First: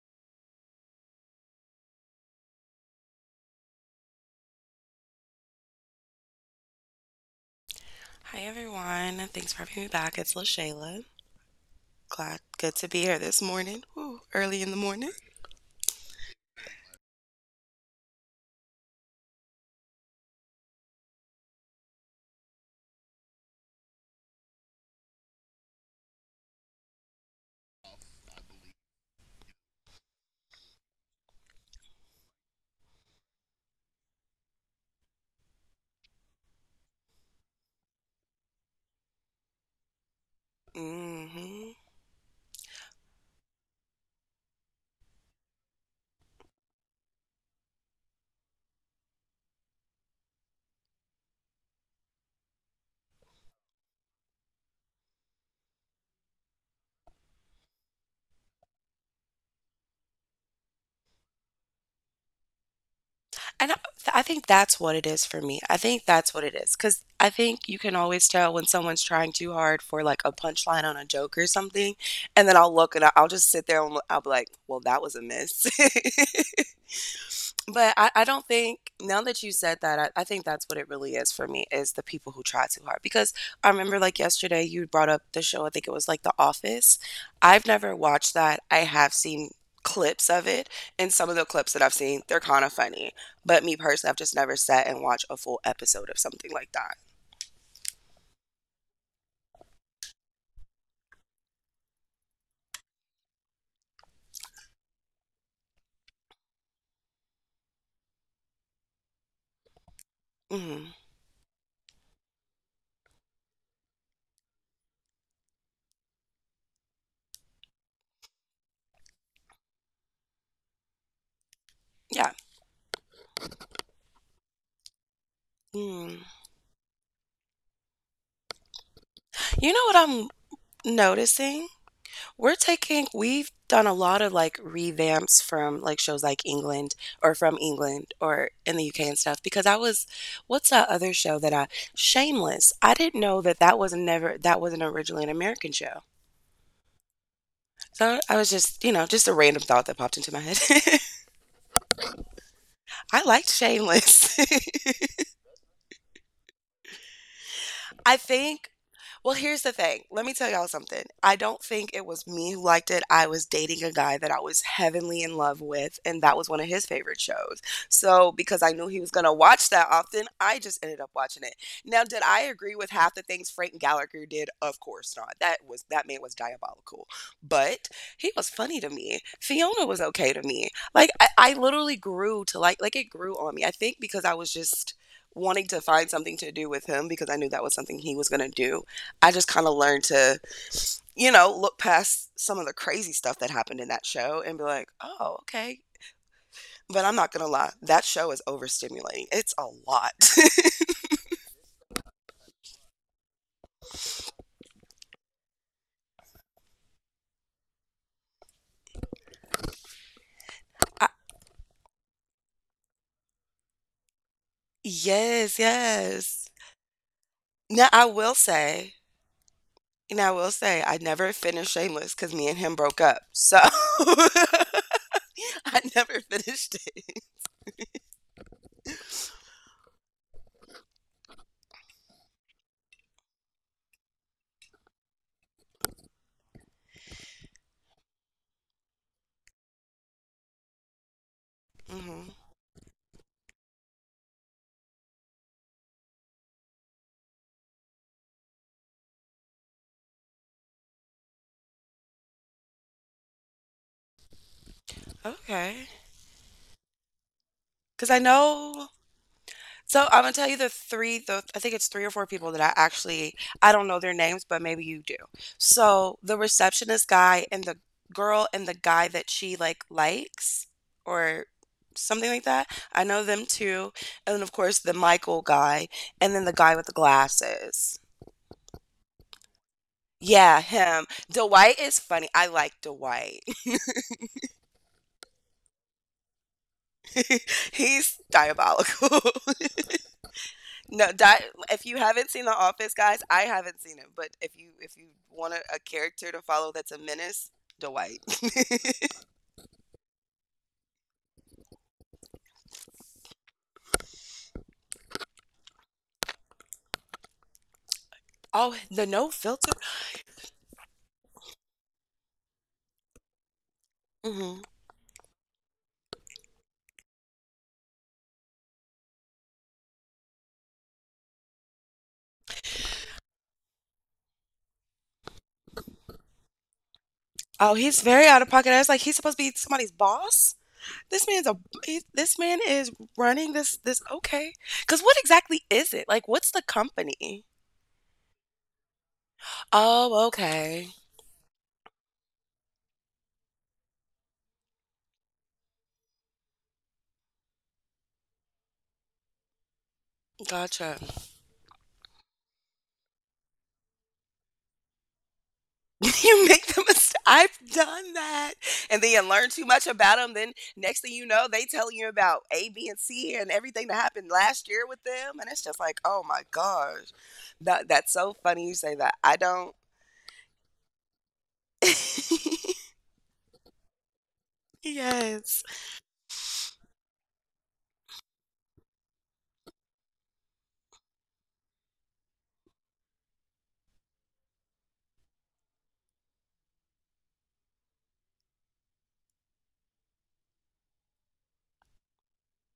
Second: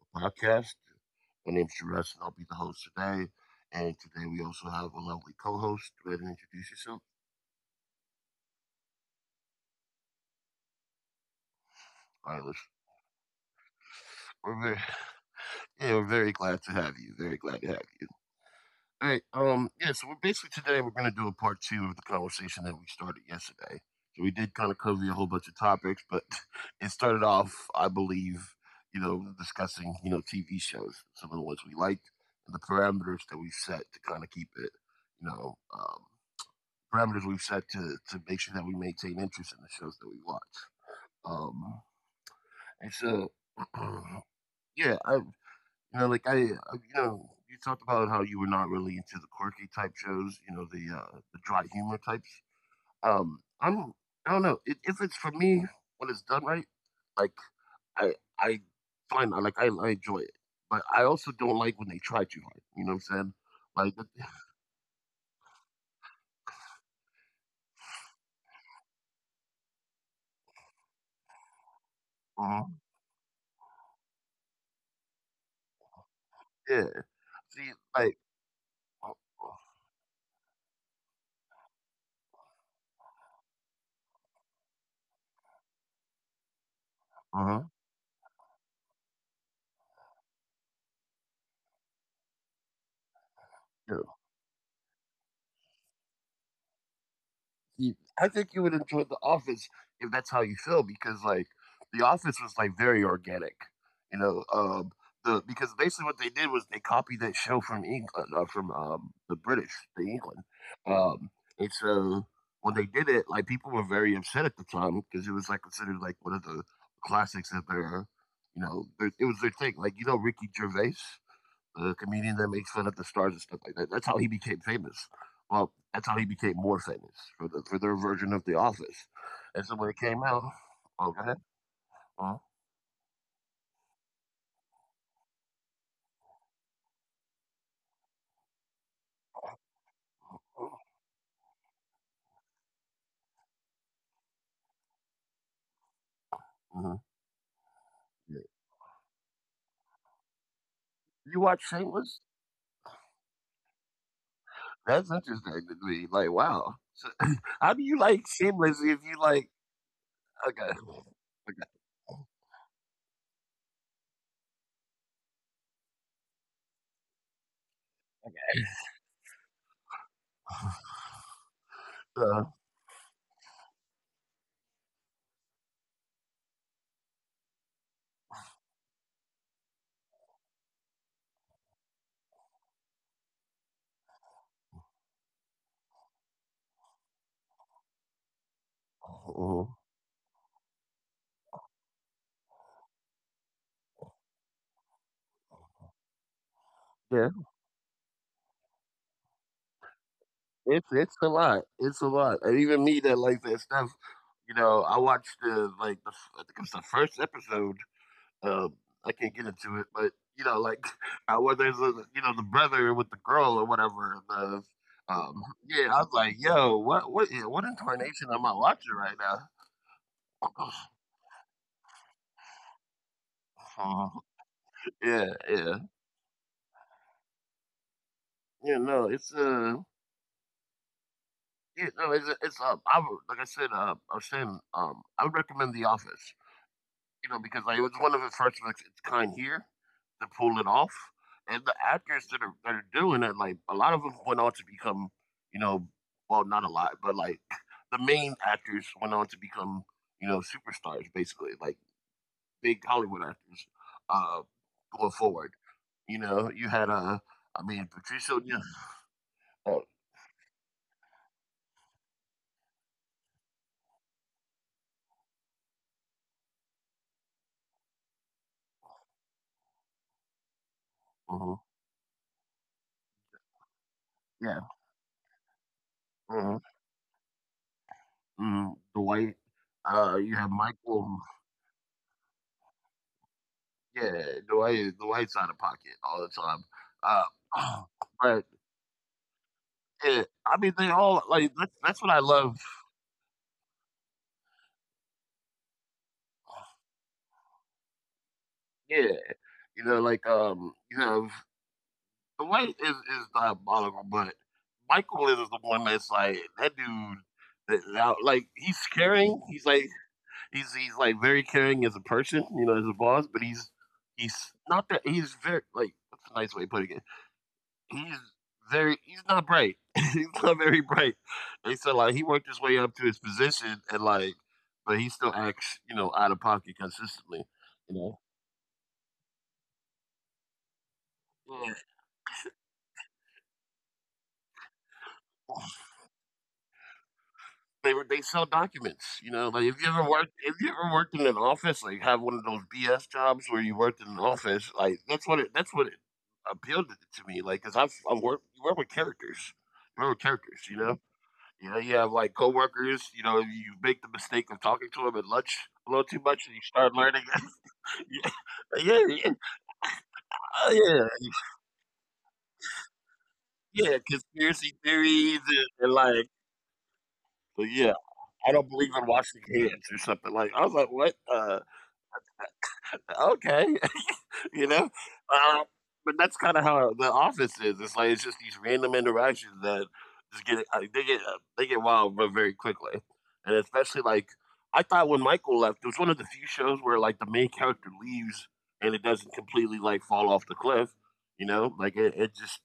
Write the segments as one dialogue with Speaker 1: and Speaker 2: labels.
Speaker 1: the podcast. My name is Jerez, and I'll be the host today. And today we also have a lovely co-host. Go ahead and introduce yourself,
Speaker 2: Hi everyone. Thanks for having me back. It's LaShayla. Good
Speaker 1: Silas.
Speaker 2: to be here this morning. Ooh, early in
Speaker 1: We're
Speaker 2: the
Speaker 1: very,
Speaker 2: morning.
Speaker 1: yeah, we're very glad to have you. Very glad to have you. All right. Yeah. So we're basically today we're going to do a part two of the conversation that we started yesterday. So we did kind of cover a whole bunch of topics, but it started off, I believe, discussing TV shows, some of the ones we liked, and the parameters that we set to kind of keep it, you know, um, parameters we've set to make sure that we maintain interest in the shows that we watch.
Speaker 2: hmm
Speaker 1: Um. And so, yeah, I you know, like I, you know, you talked about how you were not really into the quirky type shows, you know, the dry humor types. Um, I'm, I don't know, if it's for me when it's done right, like I, I find I enjoy it, but I also don't like when they try too hard. You know what I'm saying?
Speaker 2: And I,
Speaker 1: Like,
Speaker 2: I think that's what it is for me. I think that's what it is. Because I think you can always tell when someone's trying too hard for like a punchline on a joke or something. And then I'll
Speaker 1: uh
Speaker 2: look and I'll just sit there and I'll be like, well, that was a miss.
Speaker 1: yeah. See,
Speaker 2: But I
Speaker 1: like,
Speaker 2: don't think, now that you said that, I think that's what it really is for me, is the people who try too hard, because I remember, like, yesterday, you brought up the show, I think it was, like, The Office.
Speaker 1: uh
Speaker 2: I've
Speaker 1: huh,
Speaker 2: never watched that. I have seen clips of it, and some of the clips that I've seen, they're kinda funny, but me personally, I've
Speaker 1: yeah.
Speaker 2: just never sat and watched a full episode of something like that.
Speaker 1: I think you would enjoy The Office if that's how you feel, because like The Office was like very organic, you know. The Because basically what they did was they copied that show from England, from the British, the England,
Speaker 2: Mhm.
Speaker 1: um, and so when they did it, like people were very upset at the time because it was like considered like one of the classics of their, you know, their, it was their thing. Like you know Ricky Gervais. The
Speaker 2: Yeah.
Speaker 1: comedian that makes fun of the stars and stuff like that. That's how he became famous. Well,
Speaker 2: Mm.
Speaker 1: that's how he became more famous for their version of The Office.
Speaker 2: You know
Speaker 1: And
Speaker 2: what
Speaker 1: so when it came out,
Speaker 2: I'm
Speaker 1: oh, go ahead.
Speaker 2: noticing? We're
Speaker 1: Uh-huh.
Speaker 2: taking we've done a lot of, like, revamps from, like, shows like England or from England or in the UK and stuff, because I was, what's that other show that I, Shameless. I didn't know that that was never, that wasn't originally an American show.
Speaker 1: Mhm.
Speaker 2: So I was
Speaker 1: Yeah.
Speaker 2: just, you know, just a random thought that popped into my head.
Speaker 1: You watch Shameless?
Speaker 2: I liked Shameless.
Speaker 1: That's interesting to me. Like, wow. So, how do
Speaker 2: I
Speaker 1: you like
Speaker 2: think,
Speaker 1: Shameless if
Speaker 2: well,
Speaker 1: you
Speaker 2: here's
Speaker 1: like?
Speaker 2: the thing. Let me tell y'all
Speaker 1: Okay.
Speaker 2: something. I don't
Speaker 1: Okay.
Speaker 2: think it was me who liked it. I was dating a guy that I was heavenly in love with, and that was one of his favorite shows. So, because I knew he was going to watch that often, I just ended up watching it. Now, did I
Speaker 1: Uh,
Speaker 2: agree with half the things Frank Gallagher did? Of course not. That man was diabolical. But he was funny to me. Fiona was okay to me. I literally grew to like, it grew on me. I think because I was just wanting to find something to do with him because I knew that was something he was going to do. I just kind of
Speaker 1: mhm.
Speaker 2: learned to, you know, look past some of the crazy stuff that happened in that show and be like, oh, okay. But I'm not going
Speaker 1: Yeah,
Speaker 2: to lie, that show is overstimulating. It's a lot.
Speaker 1: it's a lot. It's a lot, and even me that like that stuff. You know, I watched the like the f- I think it was the first episode. Um, I can't get into it, but you know, like
Speaker 2: I,
Speaker 1: I was you know the brother with the girl or whatever.
Speaker 2: yes,
Speaker 1: Um, yeah, I was
Speaker 2: yes.
Speaker 1: like, yo, what
Speaker 2: Now, I will
Speaker 1: incarnation am I
Speaker 2: say,
Speaker 1: watching right now?
Speaker 2: Now I will say, I never finished Shameless because me and him broke up. So I
Speaker 1: yeah, yeah,
Speaker 2: never finished it.
Speaker 1: yeah. No, it's yeah, no, it's I would, like I said, I would recommend The Office. You know, because like it was one of the first of its kind here to pull it off. And the
Speaker 2: hmm
Speaker 1: actors that are doing it, like a lot of them went on to become, you know, well, not a lot, but like the main actors went on to become, you know, superstars basically, like big Hollywood actors uh, going
Speaker 2: Okay.
Speaker 1: forward. You know, you had I
Speaker 2: Because I
Speaker 1: mean, Patricio,
Speaker 2: know,
Speaker 1: yeah,
Speaker 2: so,
Speaker 1: uh,
Speaker 2: I'm gonna tell you the 3 the I think it's 3 or 4 people that I actually, I don't know their names, but maybe you do. So, the receptionist guy and the girl and the guy that she, like, likes or
Speaker 1: mhm,
Speaker 2: something like that, I know them too, and of
Speaker 1: yeah,
Speaker 2: course, the Michael guy, and then the
Speaker 1: mhm,
Speaker 2: guy with the glasses.
Speaker 1: mhm, Dwight. You
Speaker 2: Yeah,
Speaker 1: have
Speaker 2: him.
Speaker 1: Michael.
Speaker 2: Dwight is funny. I like Dwight.
Speaker 1: Yeah, Dwight's out of pocket all the time. Uh,
Speaker 2: He's
Speaker 1: but
Speaker 2: diabolical.
Speaker 1: yeah, I mean, they
Speaker 2: No,
Speaker 1: all like that's
Speaker 2: If you
Speaker 1: that's what
Speaker 2: haven't
Speaker 1: I
Speaker 2: seen The
Speaker 1: love.
Speaker 2: Office, guys, I haven't seen it, but if you want a character to follow that's a menace, Dwight.
Speaker 1: Yeah, you know, like Dwight is diabolical, but Michael is the one that's like that dude. Now, like
Speaker 2: Oh,
Speaker 1: he's
Speaker 2: the no
Speaker 1: caring.
Speaker 2: filter.
Speaker 1: He's he's like very caring as a person, you know, as a boss. But he's
Speaker 2: hmm
Speaker 1: he's not that. He's very like that's a nice way of putting it he's very he's not bright. He's not very bright. They said like he worked his way up to his position and like but he still acts, you know, out of pocket consistently.
Speaker 2: Oh, he's
Speaker 1: You
Speaker 2: very
Speaker 1: know.
Speaker 2: out of pocket. I was like, he's supposed to be somebody's boss. This man's a
Speaker 1: Yeah.
Speaker 2: this man is running this, okay. Because what exactly is it? Like, what's the company?
Speaker 1: They sell documents, you know. Like if you ever
Speaker 2: Oh,
Speaker 1: worked if you
Speaker 2: okay,
Speaker 1: ever worked in an office, like have one of those BS jobs where you worked in an office, like that's what it appealed to me. Like, cause I work you work with characters. You work with characters, you
Speaker 2: gotcha.
Speaker 1: know? You know, you have like coworkers. You know, you make the mistake of talking to them at lunch a little too
Speaker 2: You
Speaker 1: much, and
Speaker 2: make
Speaker 1: you
Speaker 2: the
Speaker 1: start
Speaker 2: mistake.
Speaker 1: learning.
Speaker 2: I've done
Speaker 1: yeah,
Speaker 2: that. And then
Speaker 1: yeah,
Speaker 2: you
Speaker 1: yeah,
Speaker 2: learn too much about them. Then
Speaker 1: oh,
Speaker 2: next thing
Speaker 1: yeah,
Speaker 2: you know, they telling you about A, B, and C and everything that
Speaker 1: yeah.
Speaker 2: happened last
Speaker 1: Conspiracy
Speaker 2: year with them. And
Speaker 1: theories
Speaker 2: it's
Speaker 1: and,
Speaker 2: just like,
Speaker 1: and
Speaker 2: oh
Speaker 1: like,
Speaker 2: my gosh.
Speaker 1: but
Speaker 2: That,
Speaker 1: yeah,
Speaker 2: that's so
Speaker 1: I
Speaker 2: funny you
Speaker 1: don't
Speaker 2: say
Speaker 1: believe
Speaker 2: that.
Speaker 1: in
Speaker 2: I
Speaker 1: washing
Speaker 2: don't,
Speaker 1: hands or something like. I was like, what? Okay. You know?
Speaker 2: yes.
Speaker 1: Um, but that's kinda how The Office is. It's like, it's just these random interactions that just get they get wild but very quickly. And especially, like, I thought when Michael left, it was one of the few shows where, like, the main character leaves and it doesn't completely, like, fall off the cliff, you know? Like, it just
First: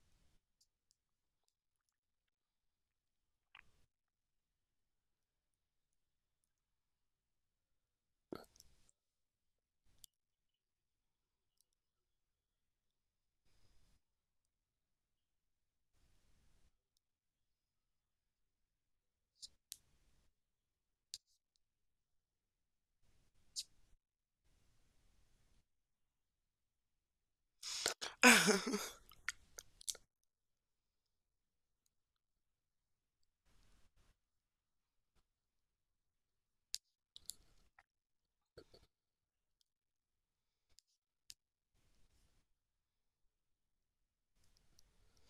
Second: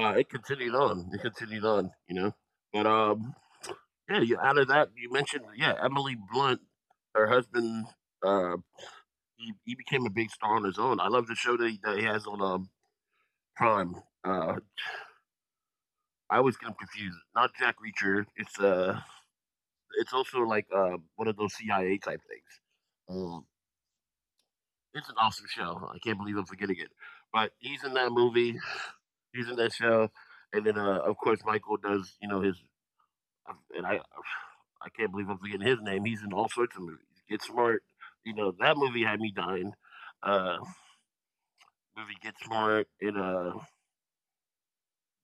Speaker 1: it continued on. It continued on, you know? But, yeah, you out of that, you mentioned, yeah, Emily Blunt, her husband, uh he became a big star on his own. I love the show that that he has on Prime. Uh, I always get him confused. Not Jack Reacher. It's also like one of those CIA type things. Um, it's an awesome show. I can't believe I'm forgetting it. But he's in that movie. He's in that show, and then of course Michael does. You know and I, I can't believe I'm forgetting his name. He's in all sorts of movies. Get Smart. You know that movie had me dying. Uh, movie Get Smart and uh,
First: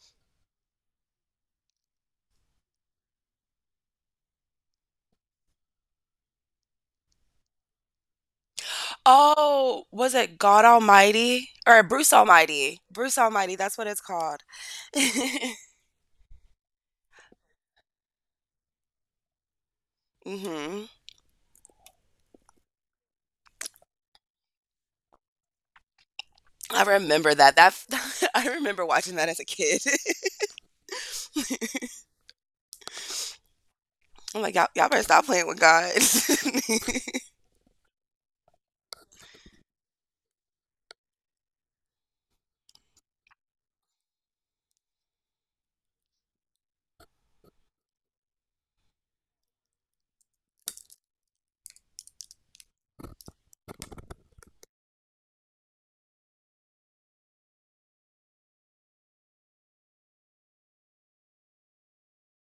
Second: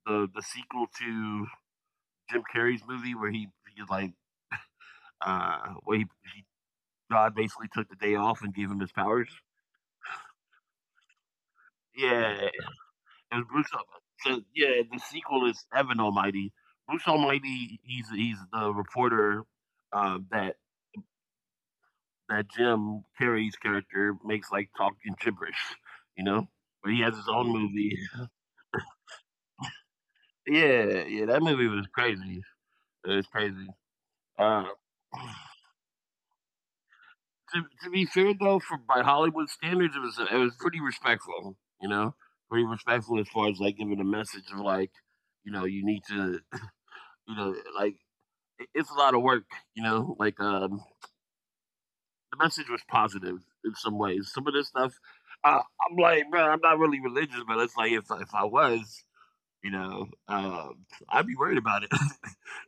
Speaker 1: the the sequel to Jim Carrey's movie where he like where he God basically took the day off and gave him his powers.
Speaker 2: Oh, was it God Almighty? Or Bruce
Speaker 1: Yeah, it
Speaker 2: Almighty. Bruce
Speaker 1: was
Speaker 2: Almighty,
Speaker 1: Bruce.
Speaker 2: that's what it's
Speaker 1: So
Speaker 2: called.
Speaker 1: yeah, the sequel
Speaker 2: hmm
Speaker 1: is Evan Almighty. Bruce Almighty, he's the reporter uh, that that Jim Carrey's character makes like talking gibberish, you know.
Speaker 2: I
Speaker 1: But he has his
Speaker 2: remember
Speaker 1: own
Speaker 2: that. That
Speaker 1: movie.
Speaker 2: I remember watching that as a kid.
Speaker 1: Yeah, yeah, that movie was crazy. It was crazy.
Speaker 2: I'm like,
Speaker 1: Uh,
Speaker 2: y'all, y'all better stop playing with God.
Speaker 1: to be fair though, for by Hollywood standards, it was pretty respectful. You know, pretty respectful as far as like giving a message of like, you know, you need to, you know, like it's a lot of work. You know, like the message was positive in some ways. Some of this stuff, uh, I'm like, bro, I'm not really religious, but it's like if I was, you know, I'd be worried about it.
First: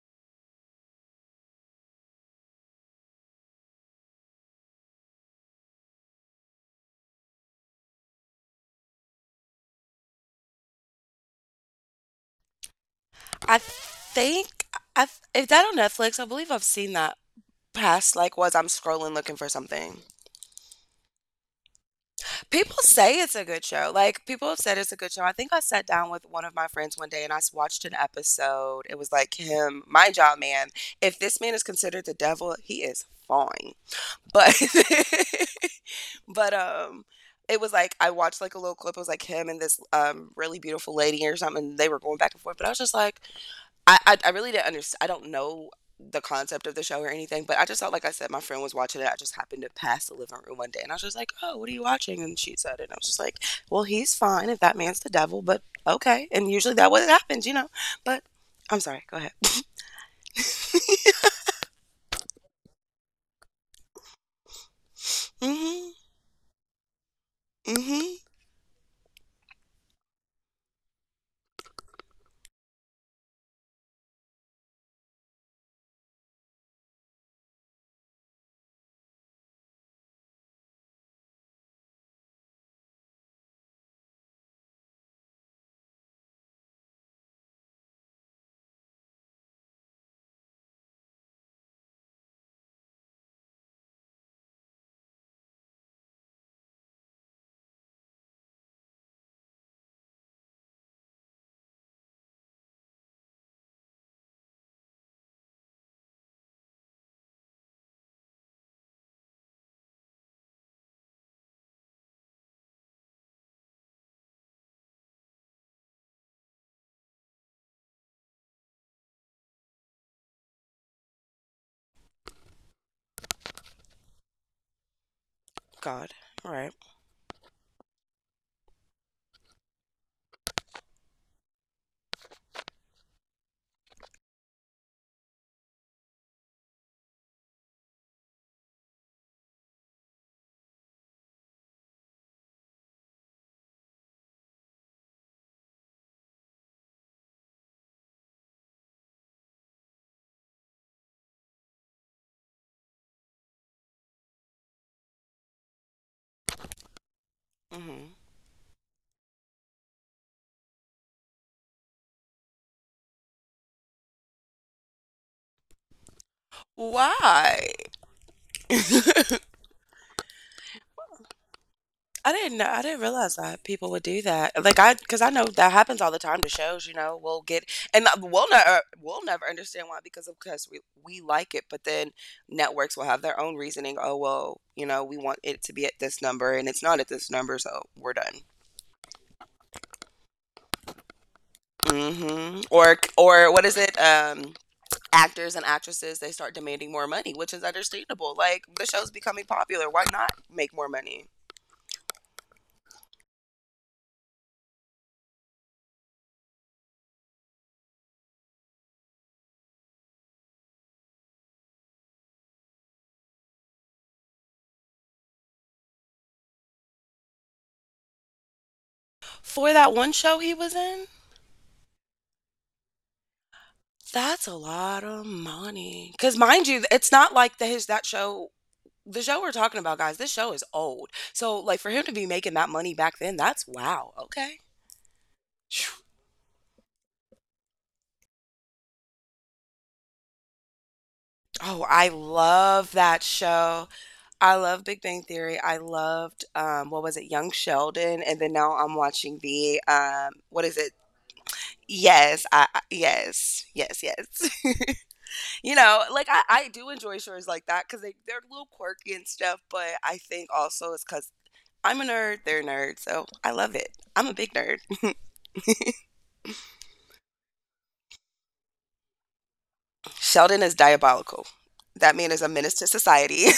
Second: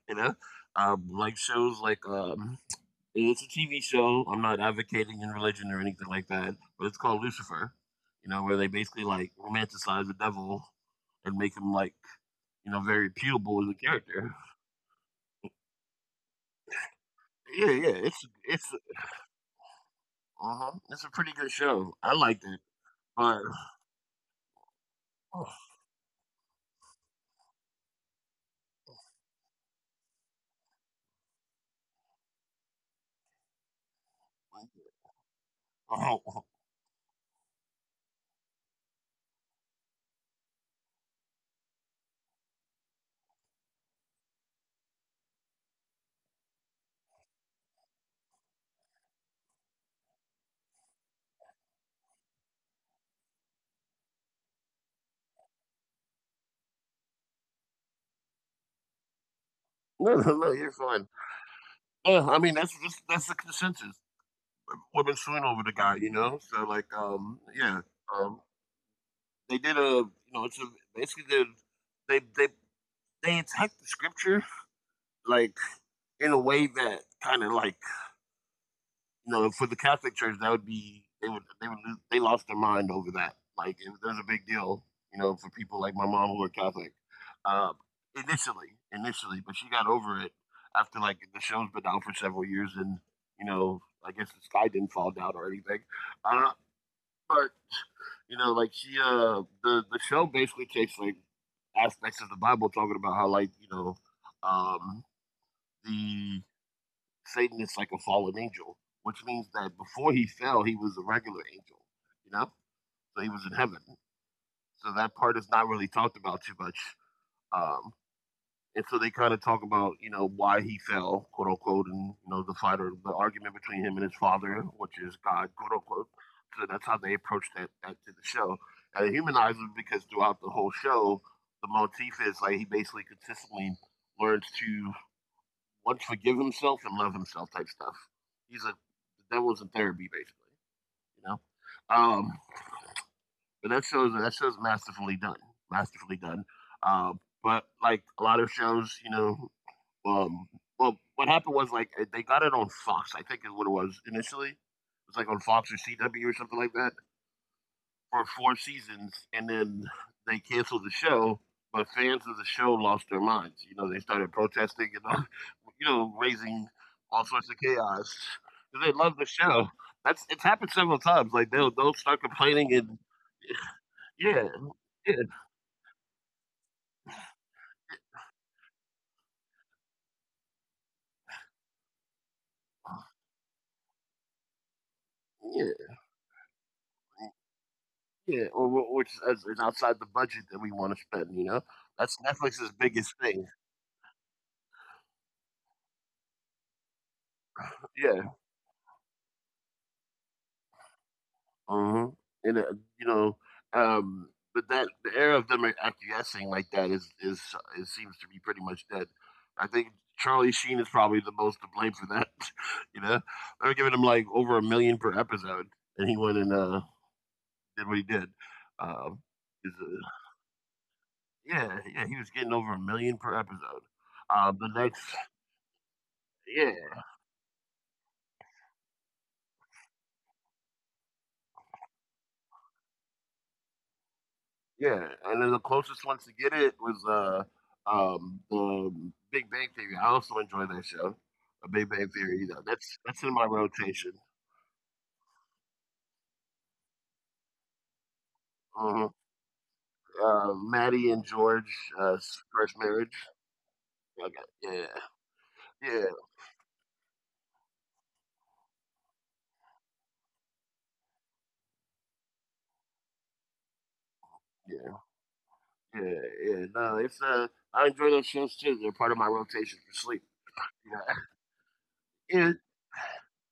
Speaker 1: You know, like shows like it's a TV show. I'm not advocating in religion or anything like that, but it's called Lucifer. You know, where they basically like romanticize the devil and make him like you know very
Speaker 2: I
Speaker 1: appealable as a character.
Speaker 2: think, I, if that on Netflix, I believe I've seen that
Speaker 1: Yeah, yeah.
Speaker 2: past, like, was, I'm scrolling looking for something.
Speaker 1: It's a pretty good show. I liked it,
Speaker 2: People say it's
Speaker 1: but
Speaker 2: a good show. Like people have said it's a good show. I think I
Speaker 1: oh,
Speaker 2: sat down with one of my friends one day and I watched an episode. It was like him, my job man. If this man is considered the devil, he is fine. But
Speaker 1: oh,
Speaker 2: but it was like I watched like a little clip. It was like him and this really beautiful lady or something. They were going back and forth, but I was just like, I really didn't understand. I don't know the concept of the show or anything, but I just thought, like I said, my friend was watching it. I just happened to pass the living room one day, and I was just like, "Oh, what are you watching?" And she said it. And I was just like, "Well, he's fine if that man's the devil, but okay." And usually that what happens, you know. But I'm sorry. Go ahead.
Speaker 1: no, no, no, you're fine. Yeah, I mean that's the consensus. Women suing over the guy,
Speaker 2: Mm-hmm.
Speaker 1: you know. So like, yeah,
Speaker 2: Mm-hmm.
Speaker 1: um, they did a you know it's a basically they they they they attacked the scripture like in a way that kind of like you know for the Catholic Church that would be they would they lost their mind over that like was a big deal you know for people like my mom who are Catholic um, initially but she got over it after like the show's been out for several years and you know I guess the sky didn't fall down or anything uh, but you know like she the show basically takes like aspects of the Bible talking about how like you know um the Satan is like a fallen angel, which means that before he fell, he was a regular angel, you know? So he was in heaven. So that part is not really talked about too much. Um, and so they kind of talk about, you know, why he fell, quote unquote, and, you know, the fight or the argument between him and his father, which is God, quote
Speaker 2: God.
Speaker 1: unquote.
Speaker 2: All right.
Speaker 1: So that's how they approach that to the show. And it humanizes him because throughout the whole show, the motif is like he basically consistently learns to once forgive himself and love himself type stuff. He's a the devil's in therapy basically, you know. Um, but That shows masterfully done, masterfully done. Uh, but like a lot of shows, you know, um, well, what happened was like they got it on Fox, I think is what it was initially. It was like on Fox or CW or something like that
Speaker 2: Mm-hmm.
Speaker 1: for 4 seasons, and then they canceled the show. But fans of the show lost their minds. You know, they started protesting and all, raising all sorts of
Speaker 2: Why?
Speaker 1: chaos because they love the show. That's It's happened several times. Like they'll start
Speaker 2: I didn't know.
Speaker 1: complaining
Speaker 2: I didn't
Speaker 1: and
Speaker 2: realize that people would do
Speaker 1: yeah,
Speaker 2: that. Like I,
Speaker 1: yeah,
Speaker 2: because I know that happens all the time to shows. You know, we'll get, and we'll never understand why because of course we like it, but then networks will have their own reasoning. Oh well, you know, we want it to
Speaker 1: yeah,
Speaker 2: be at this number and it's not at this number, so we're done.
Speaker 1: yeah, which is outside the budget that we want to spend. You know, that's Netflix's biggest thing.
Speaker 2: Or what is it? Actors and actresses, they start demanding more money, which is
Speaker 1: Yeah,
Speaker 2: understandable. Like the show's becoming popular, why not make more money
Speaker 1: uh huh, And, uh, you know, um, but that the era of them acquiescing like that is it seems to be pretty much dead. I think Charlie Sheen is probably the most to blame for that. you know, they were giving him like over 1 million per episode, and he went and did what he did. Um,
Speaker 2: for
Speaker 1: 'cause,
Speaker 2: that
Speaker 1: uh,
Speaker 2: one show he was in?
Speaker 1: yeah, yeah, he was getting over 1 million per episode.
Speaker 2: That's
Speaker 1: Uh,
Speaker 2: a
Speaker 1: the next,
Speaker 2: lot of money, cause mind you,
Speaker 1: yeah.
Speaker 2: it's not like the show we're talking about, guys, this show is old. So, like, for him to be making that money back then, that's wow, okay.
Speaker 1: Yeah, and then the
Speaker 2: Phew.
Speaker 1: closest ones to get it was the Big Bang Theory. I also enjoy that show. The
Speaker 2: Oh,
Speaker 1: Big
Speaker 2: I
Speaker 1: Bang Theory. You
Speaker 2: love
Speaker 1: That's
Speaker 2: that
Speaker 1: in my
Speaker 2: show.
Speaker 1: rotation.
Speaker 2: I love Big Bang Theory. I loved, what was it, Young Sheldon, and then now I'm
Speaker 1: Hmm.
Speaker 2: watching the, what is it?
Speaker 1: Maddie and George,
Speaker 2: Yes, I,
Speaker 1: first marriage.
Speaker 2: yes, yes,
Speaker 1: I
Speaker 2: yes.
Speaker 1: Yeah,
Speaker 2: You know,
Speaker 1: yeah,
Speaker 2: like I do enjoy shows like that because they they're a little quirky and stuff, but I think also it's because I'm a nerd, they're a nerd, so I love it. I'm a big nerd.
Speaker 1: yeah, yeah, yeah. No, it's I enjoy those shows too. They're part of my rotation for sleep.
Speaker 2: Sheldon is diabolical. That man is a
Speaker 1: Yeah,
Speaker 2: menace to society.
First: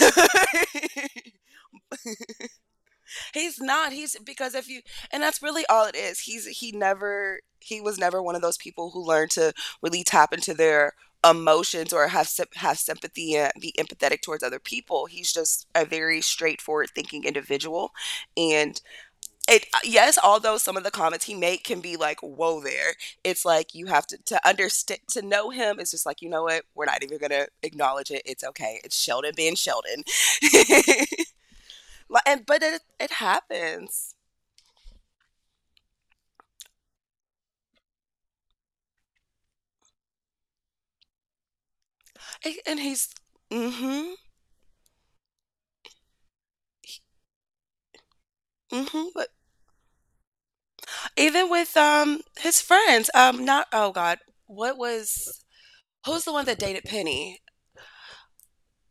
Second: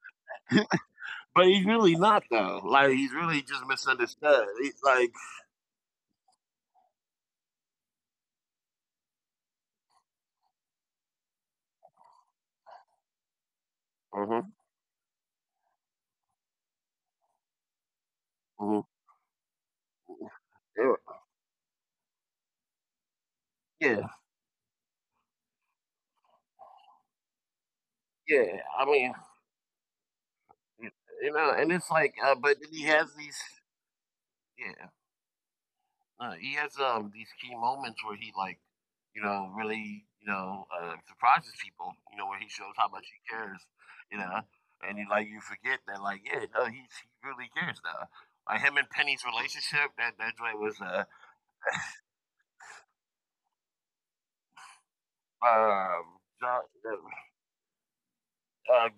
Speaker 1: yeah. But he's really not though. Like he's really
Speaker 2: He's
Speaker 1: just
Speaker 2: not. He's,
Speaker 1: misunderstood.
Speaker 2: because if
Speaker 1: He's
Speaker 2: you,
Speaker 1: like,
Speaker 2: and that's really all it is. He was never one of those people who learned to really tap into their emotions or have have sympathy and be empathetic towards
Speaker 1: uh
Speaker 2: other people. He's just a very straightforward thinking individual, and
Speaker 1: hmm
Speaker 2: it, yes, although some of the
Speaker 1: Yeah,
Speaker 2: comments he made can be like, whoa there, it's like you have to
Speaker 1: yeah.
Speaker 2: to understand. To know him, it's just like, you know what, we're not even gonna acknowledge it, it's okay,
Speaker 1: Yeah,
Speaker 2: it's
Speaker 1: I
Speaker 2: Sheldon
Speaker 1: mean,
Speaker 2: being Sheldon.
Speaker 1: You you know, and it's
Speaker 2: And
Speaker 1: like,
Speaker 2: but it
Speaker 1: but then
Speaker 2: it
Speaker 1: he has these,
Speaker 2: happens.
Speaker 1: yeah, he has these key moments where he surprises people. You know, where he
Speaker 2: A-
Speaker 1: shows
Speaker 2: and
Speaker 1: how much
Speaker 2: he's
Speaker 1: he cares.
Speaker 2: Mm-hmm.
Speaker 1: You know, and you forget that like, yeah, no, he really cares now. Like him and
Speaker 2: Mm-hmm.
Speaker 1: Penny's
Speaker 2: But
Speaker 1: relationship, that joint was
Speaker 2: even with his friends, um, not, oh god, what was, who's the one
Speaker 1: John,
Speaker 2: that dated Penny,
Speaker 1: uh, um,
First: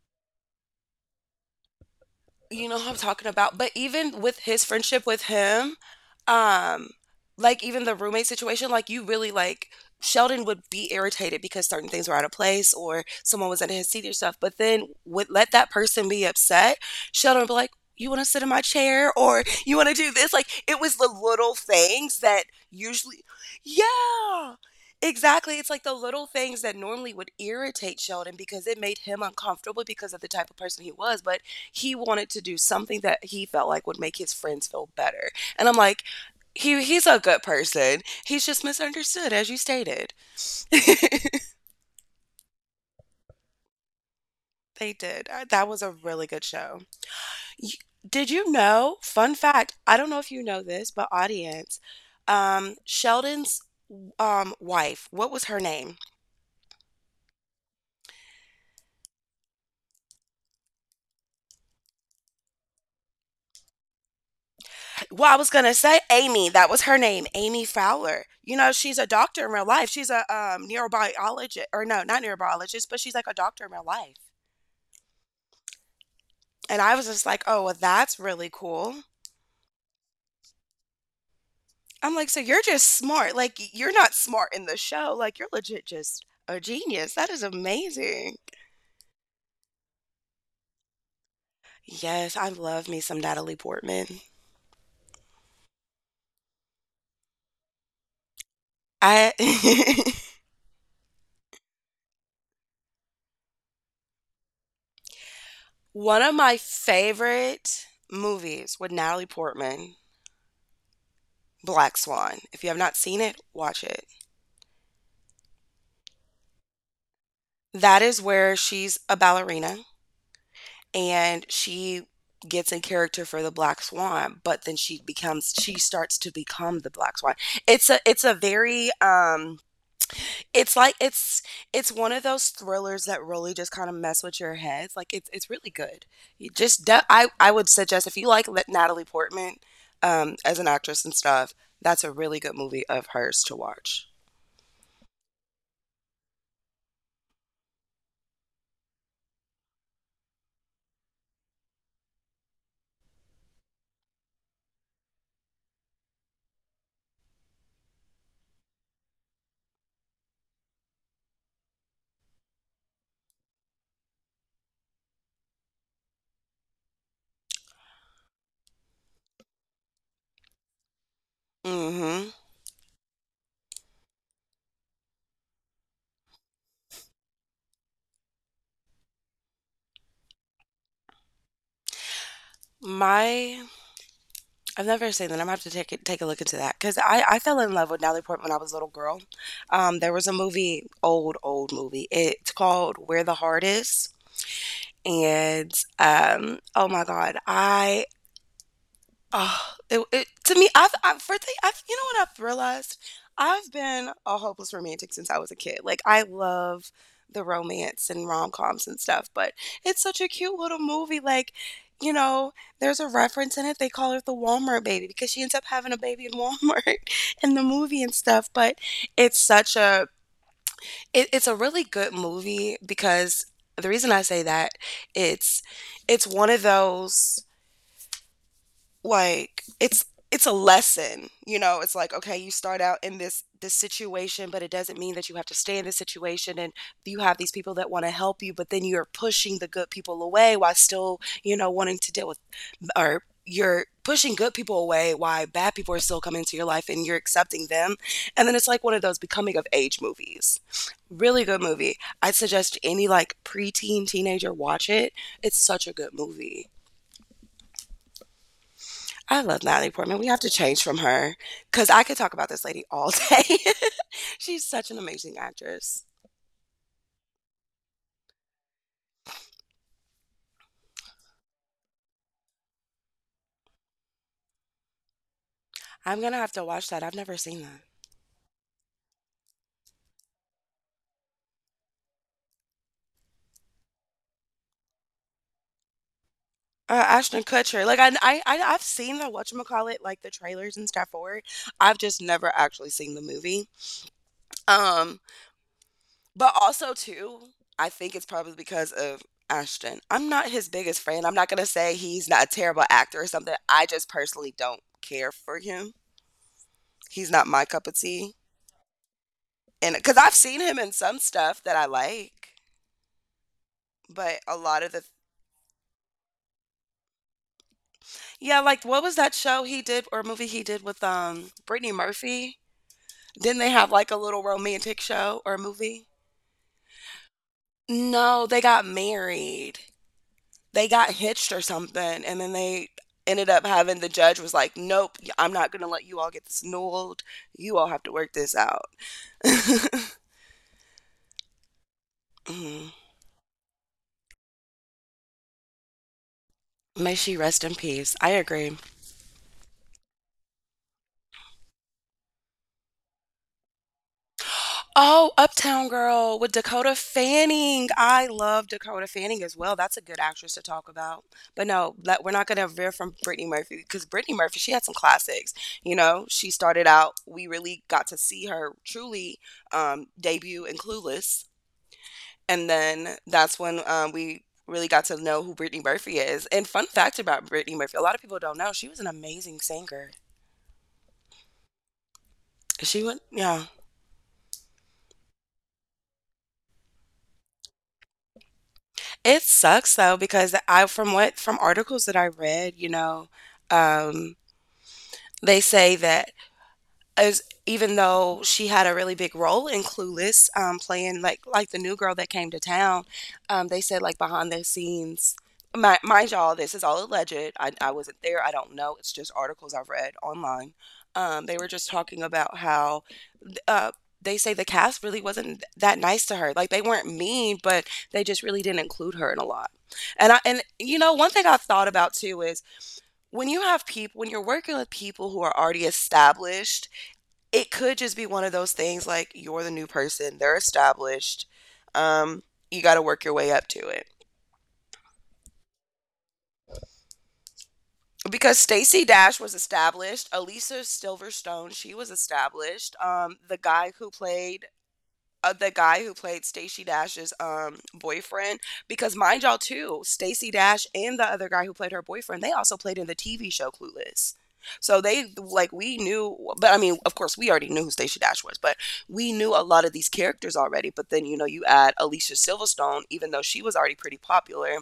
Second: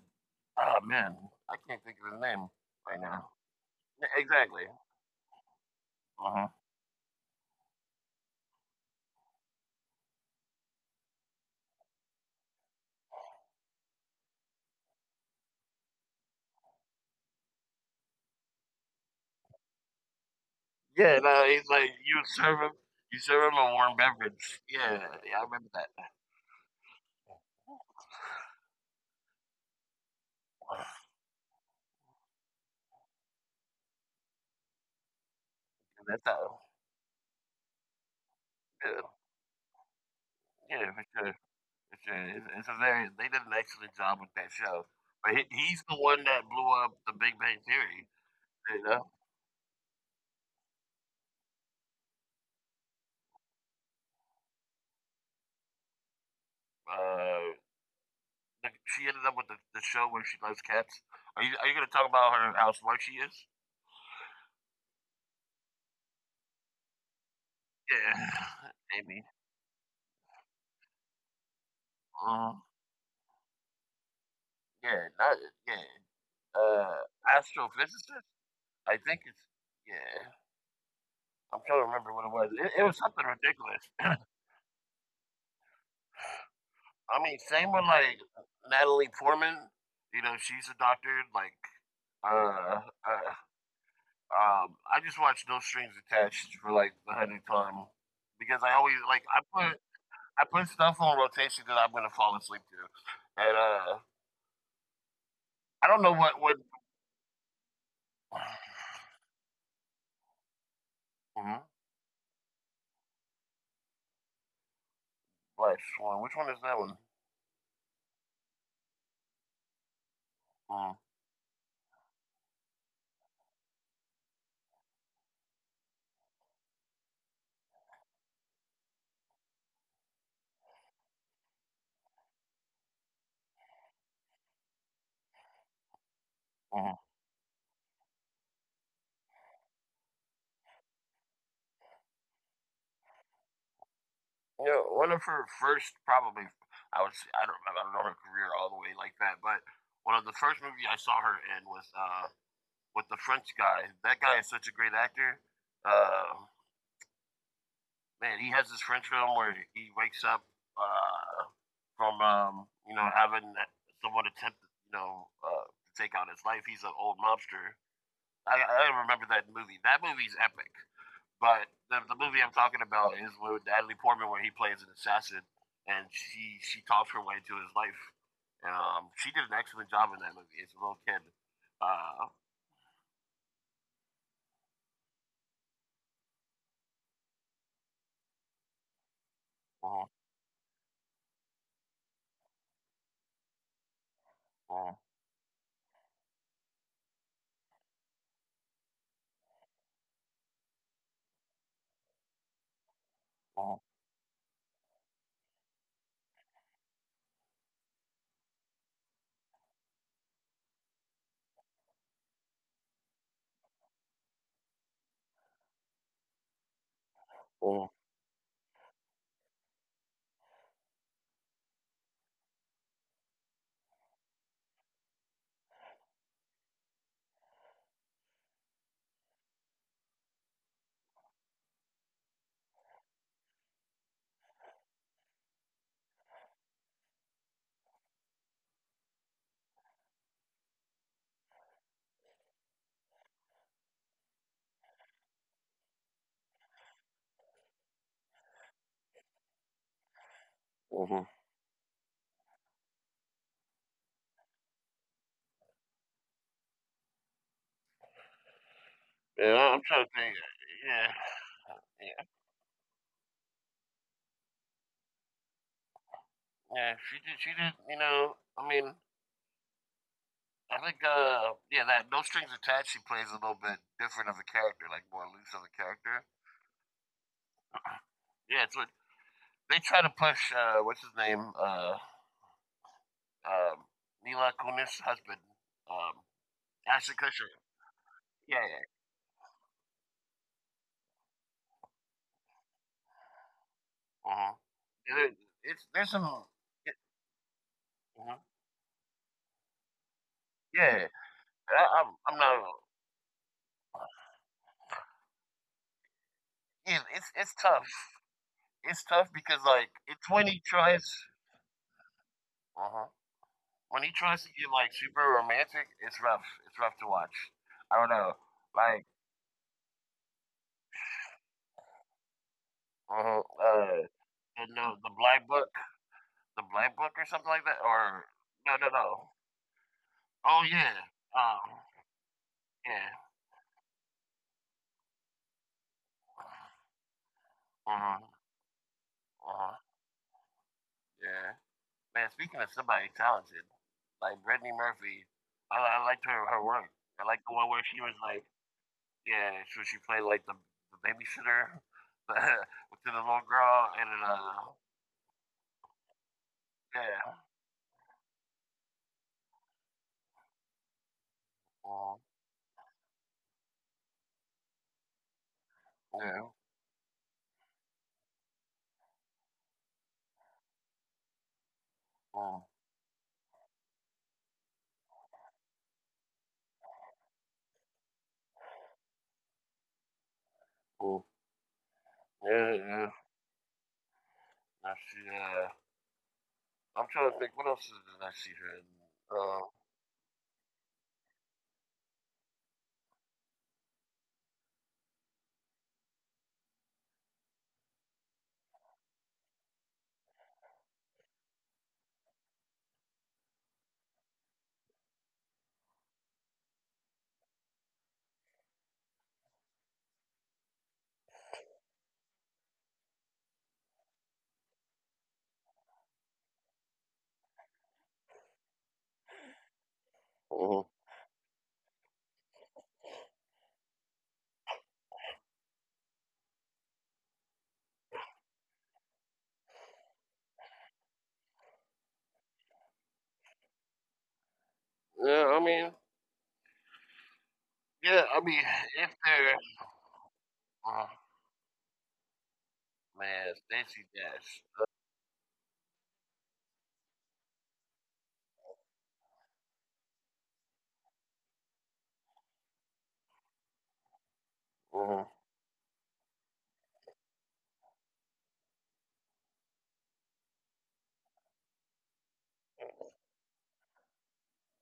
Speaker 1: oh man, I can't think of his name
Speaker 2: you know who I'm
Speaker 1: right
Speaker 2: talking
Speaker 1: now.
Speaker 2: about. But
Speaker 1: Yeah,
Speaker 2: even with
Speaker 1: exactly.
Speaker 2: his friendship with him,
Speaker 1: Uh-huh.
Speaker 2: um, like even the roommate situation, like you really, like, Sheldon would be irritated because certain things were out of place or someone was in his seat or stuff. But then would let that person be upset. Sheldon would be like, "You want to sit in my chair or you want to do this?" Like it was the
Speaker 1: Yeah, no,
Speaker 2: little
Speaker 1: he's like,
Speaker 2: things that,
Speaker 1: you
Speaker 2: usually,
Speaker 1: serve him a warm
Speaker 2: yeah.
Speaker 1: beverage. Yeah, yeah, I
Speaker 2: Exactly. It's
Speaker 1: remember
Speaker 2: like
Speaker 1: that.
Speaker 2: the little things that normally would irritate Sheldon because it made him uncomfortable because of the type of person he was. But he wanted to do something that he felt like would make his friends feel better. And I'm like,
Speaker 1: And that's how,
Speaker 2: he's a good person. He's just
Speaker 1: yeah,
Speaker 2: misunderstood, as you stated.
Speaker 1: yeah, for sure, for sure. It's hilarious. They did an excellent job with that show,
Speaker 2: They did.
Speaker 1: but
Speaker 2: That was
Speaker 1: he's
Speaker 2: a
Speaker 1: the one
Speaker 2: really good
Speaker 1: that blew
Speaker 2: show.
Speaker 1: up the Big Bang
Speaker 2: You,
Speaker 1: Theory.
Speaker 2: did you
Speaker 1: You
Speaker 2: know?
Speaker 1: know,
Speaker 2: Fun fact. I don't know if you know this, but audience. Sheldon's wife. What was her name?
Speaker 1: uh, she ended up with the show where she loves cats. Are you gonna talk about her how smart she is?
Speaker 2: Well, I was gonna say Amy. That was her name, Amy Fowler. You
Speaker 1: Yeah,
Speaker 2: know, she's a
Speaker 1: Amy.
Speaker 2: doctor in real life. She's a neurobiologist, or no, not
Speaker 1: Uh,
Speaker 2: neurobiologist, but she's like a doctor in real life.
Speaker 1: yeah, not yeah.
Speaker 2: And I
Speaker 1: Uh,
Speaker 2: was just like, "Oh, well, that's
Speaker 1: astrophysicist.
Speaker 2: really
Speaker 1: I
Speaker 2: cool."
Speaker 1: think it's yeah. I'm trying to remember
Speaker 2: I'm
Speaker 1: what
Speaker 2: like,
Speaker 1: it
Speaker 2: "So
Speaker 1: was.
Speaker 2: you're
Speaker 1: It
Speaker 2: just
Speaker 1: was something
Speaker 2: smart. Like,
Speaker 1: ridiculous.
Speaker 2: you're not
Speaker 1: I
Speaker 2: smart in the show. Like, you're legit just a genius. That
Speaker 1: mean,
Speaker 2: is
Speaker 1: same with like
Speaker 2: amazing."
Speaker 1: Natalie Portman. You know, she's a doctor.
Speaker 2: Yes, I
Speaker 1: Uh,
Speaker 2: love me some
Speaker 1: uh
Speaker 2: Natalie Portman.
Speaker 1: um, I just watched No Strings Attached for like the 100th time because I always like
Speaker 2: I
Speaker 1: I put stuff on rotation that I'm gonna fall asleep to, and I don't know
Speaker 2: one of
Speaker 1: what.
Speaker 2: my favorite movies with Natalie Portman,
Speaker 1: Mhm.
Speaker 2: Black Swan. If you have not seen it, watch it.
Speaker 1: Black Swan. Which one is that one?
Speaker 2: That is where she's a ballerina
Speaker 1: Mm-hmm.
Speaker 2: and she gets in character for the black swan but then she becomes she starts to become the black swan. It's a very it's like it's one of those thrillers that really just kind of mess with your heads. Like it's really good. you just
Speaker 1: Mm-hmm.
Speaker 2: de- i i would suggest, if you like Natalie Portman as an actress and stuff, that's a really good movie of hers to watch.
Speaker 1: You know, one of her first probably, I would say. I don't know her career all the way like that, but one of the first movies I saw her in was with the French guy. That guy is such a great actor. Uh, man, he has this French film where he wakes up uh, from having someone attempt to take out his life. He's an old mobster. I, I remember that movie. That movie's epic. But the
Speaker 2: Mm-hmm.
Speaker 1: movie I'm talking about is with Natalie Portman, where he plays an assassin, and she talks her way to his life. And she did an excellent job in that movie. It's a little kid. Uh,
Speaker 2: my I've never seen that. I'm gonna have to take a look into that, because I fell in love with Natalie Portman when I was a little girl.
Speaker 1: mhm,
Speaker 2: There was a movie, old movie. It's called Where the Heart Is,
Speaker 1: mhm,
Speaker 2: and oh my God, I Oh, it to me, I've for thing I've you know what I've realized? I've
Speaker 1: mhm,
Speaker 2: been a hopeless romantic since I was a kid. Like, I love the romance and rom-coms and stuff. But it's such a cute little movie. Like, you know, there's a reference in it, they call her the Walmart baby because she ends up having a baby in Walmart in the
Speaker 1: mhm,
Speaker 2: movie and stuff. But it's such a it's a really good movie, because the reason I say that, it's it's one of those, like it's it's a lesson. It's like, okay, you start out in this situation, but it doesn't mean that you have to stay in this situation. And you have these people that want to help you, but then you're pushing the good people away while still, wanting to deal with, or you're pushing good people away while bad people are still coming into your life and you're accepting them. And then it's like one of those becoming of age movies.
Speaker 1: mhm.
Speaker 2: Really good movie. I'd suggest any like preteen teenager watch it. It's such a good movie. I
Speaker 1: Yeah,
Speaker 2: love
Speaker 1: I'm
Speaker 2: Natalie
Speaker 1: trying to
Speaker 2: Portman. We
Speaker 1: think.
Speaker 2: have to change from
Speaker 1: Yeah,
Speaker 2: her because I could
Speaker 1: yeah,
Speaker 2: talk about this lady all day. She's such an amazing actress.
Speaker 1: yeah. She did. She did. You know, I mean, I think. Yeah, that No Strings Attached. She plays a little bit different of a character, like more loose of a character.
Speaker 2: I'm gonna have to watch that. I've never seen that.
Speaker 1: Yeah, it's what they try to push. What's his name? Um, Mila Kunis' husband, um, Ashton
Speaker 2: Ashton
Speaker 1: Kutcher.
Speaker 2: Kutcher. Like
Speaker 1: Yeah, yeah.
Speaker 2: I've seen the whatchamacallit, like the trailers and stuff for it. I've just never actually seen the movie.
Speaker 1: Uh-huh.
Speaker 2: Um,
Speaker 1: There- It's
Speaker 2: but
Speaker 1: It,
Speaker 2: also too, I think it's
Speaker 1: uh
Speaker 2: probably because of Ashton. I'm not his biggest
Speaker 1: Yeah,
Speaker 2: fan. I'm not gonna say
Speaker 1: I'm
Speaker 2: he's not a
Speaker 1: not.
Speaker 2: terrible actor or something. I just personally don't care for him. He's not
Speaker 1: It's
Speaker 2: my
Speaker 1: tough.
Speaker 2: cup of tea.
Speaker 1: It's tough because like
Speaker 2: And because
Speaker 1: it's
Speaker 2: I've
Speaker 1: when he
Speaker 2: seen him in
Speaker 1: tries.
Speaker 2: some stuff that I like,
Speaker 1: Uh-huh. When he
Speaker 2: but
Speaker 1: tries to
Speaker 2: a
Speaker 1: get
Speaker 2: lot
Speaker 1: like
Speaker 2: of the
Speaker 1: super romantic, it's rough. It's rough to watch. I don't know,
Speaker 2: yeah, like what
Speaker 1: like
Speaker 2: was that show he did or movie he did with Brittany Murphy?
Speaker 1: uh,
Speaker 2: Didn't they have
Speaker 1: uh
Speaker 2: like a little
Speaker 1: the no,
Speaker 2: romantic show or movie?
Speaker 1: The blind Book or something like that, or
Speaker 2: No, they
Speaker 1: no,
Speaker 2: got
Speaker 1: no, no.
Speaker 2: married.
Speaker 1: Oh
Speaker 2: They
Speaker 1: yeah.
Speaker 2: got hitched or
Speaker 1: Um.
Speaker 2: something, and then they
Speaker 1: Yeah.
Speaker 2: ended up having the judge was like, "Nope, I'm not gonna let you all get this annulled. You all
Speaker 1: Uh
Speaker 2: have to work
Speaker 1: huh.
Speaker 2: this out."
Speaker 1: Uh huh. Yeah. Man, speaking of
Speaker 2: Mhm.
Speaker 1: somebody talented, like Brittany Murphy, I liked her work.
Speaker 2: May
Speaker 1: I
Speaker 2: she
Speaker 1: liked the
Speaker 2: rest
Speaker 1: one
Speaker 2: in
Speaker 1: where she was
Speaker 2: peace. I
Speaker 1: like,
Speaker 2: agree.
Speaker 1: yeah, so she played like the babysitter to the little girl, and then,
Speaker 2: Oh, Uptown Girl with Dakota
Speaker 1: yeah,
Speaker 2: Fanning. I love Dakota Fanning as well. That's a good actress to talk about. But no,
Speaker 1: mm,
Speaker 2: we're not going to veer from Brittany Murphy, because Brittany Murphy, she had some classics. You know,
Speaker 1: yeah,
Speaker 2: she started out, we really got to see her truly debut in Clueless.
Speaker 1: mm,
Speaker 2: And then that's when we really got to know who Brittany Murphy is. And fun fact about Brittany Murphy, a lot of people don't know, she was an amazing singer.
Speaker 1: mm, yeah,
Speaker 2: She
Speaker 1: yeah.
Speaker 2: went, yeah.
Speaker 1: I see, I'm trying to think, what else did I see her in?
Speaker 2: It
Speaker 1: Uh,
Speaker 2: sucks though, because I from what from articles that I read, you know, um, they say that, as even though she had a really big role in Clueless, playing like the new girl that came to town, they said like behind the scenes. Mind y'all, this is all alleged. I wasn't there. I don't know. It's just articles I've read online. They were just talking about how uh, they say the cast really wasn't that nice to her. Like they weren't mean, but they just really didn't include her in a lot. And
Speaker 1: mhm.
Speaker 2: you know, one thing I have thought about too is, when you have people, when you're working with people who are already established, it could just be one of those things, like you're the new person, they're established. Um, you got to work your way up to it.
Speaker 1: Yeah, I mean, yeah, I
Speaker 2: Because
Speaker 1: mean,
Speaker 2: Stacy
Speaker 1: if
Speaker 2: Dash was
Speaker 1: there,
Speaker 2: established, Elisa
Speaker 1: uh,
Speaker 2: Silverstone, she was established. Um,
Speaker 1: man,
Speaker 2: the guy
Speaker 1: Stacey
Speaker 2: who
Speaker 1: Dash.
Speaker 2: played uh, the guy who played Stacey Dash's boyfriend, because mind y'all too, Stacey Dash and the other guy who played her boyfriend, they also played in the TV show Clueless. So
Speaker 1: Mm-hmm.
Speaker 2: they like we knew, but I mean, of course, we already knew who Stacey Dash was, but we knew a lot of these characters already. But then, you know, you add Alicia Silverstone, even though she was already pretty popular,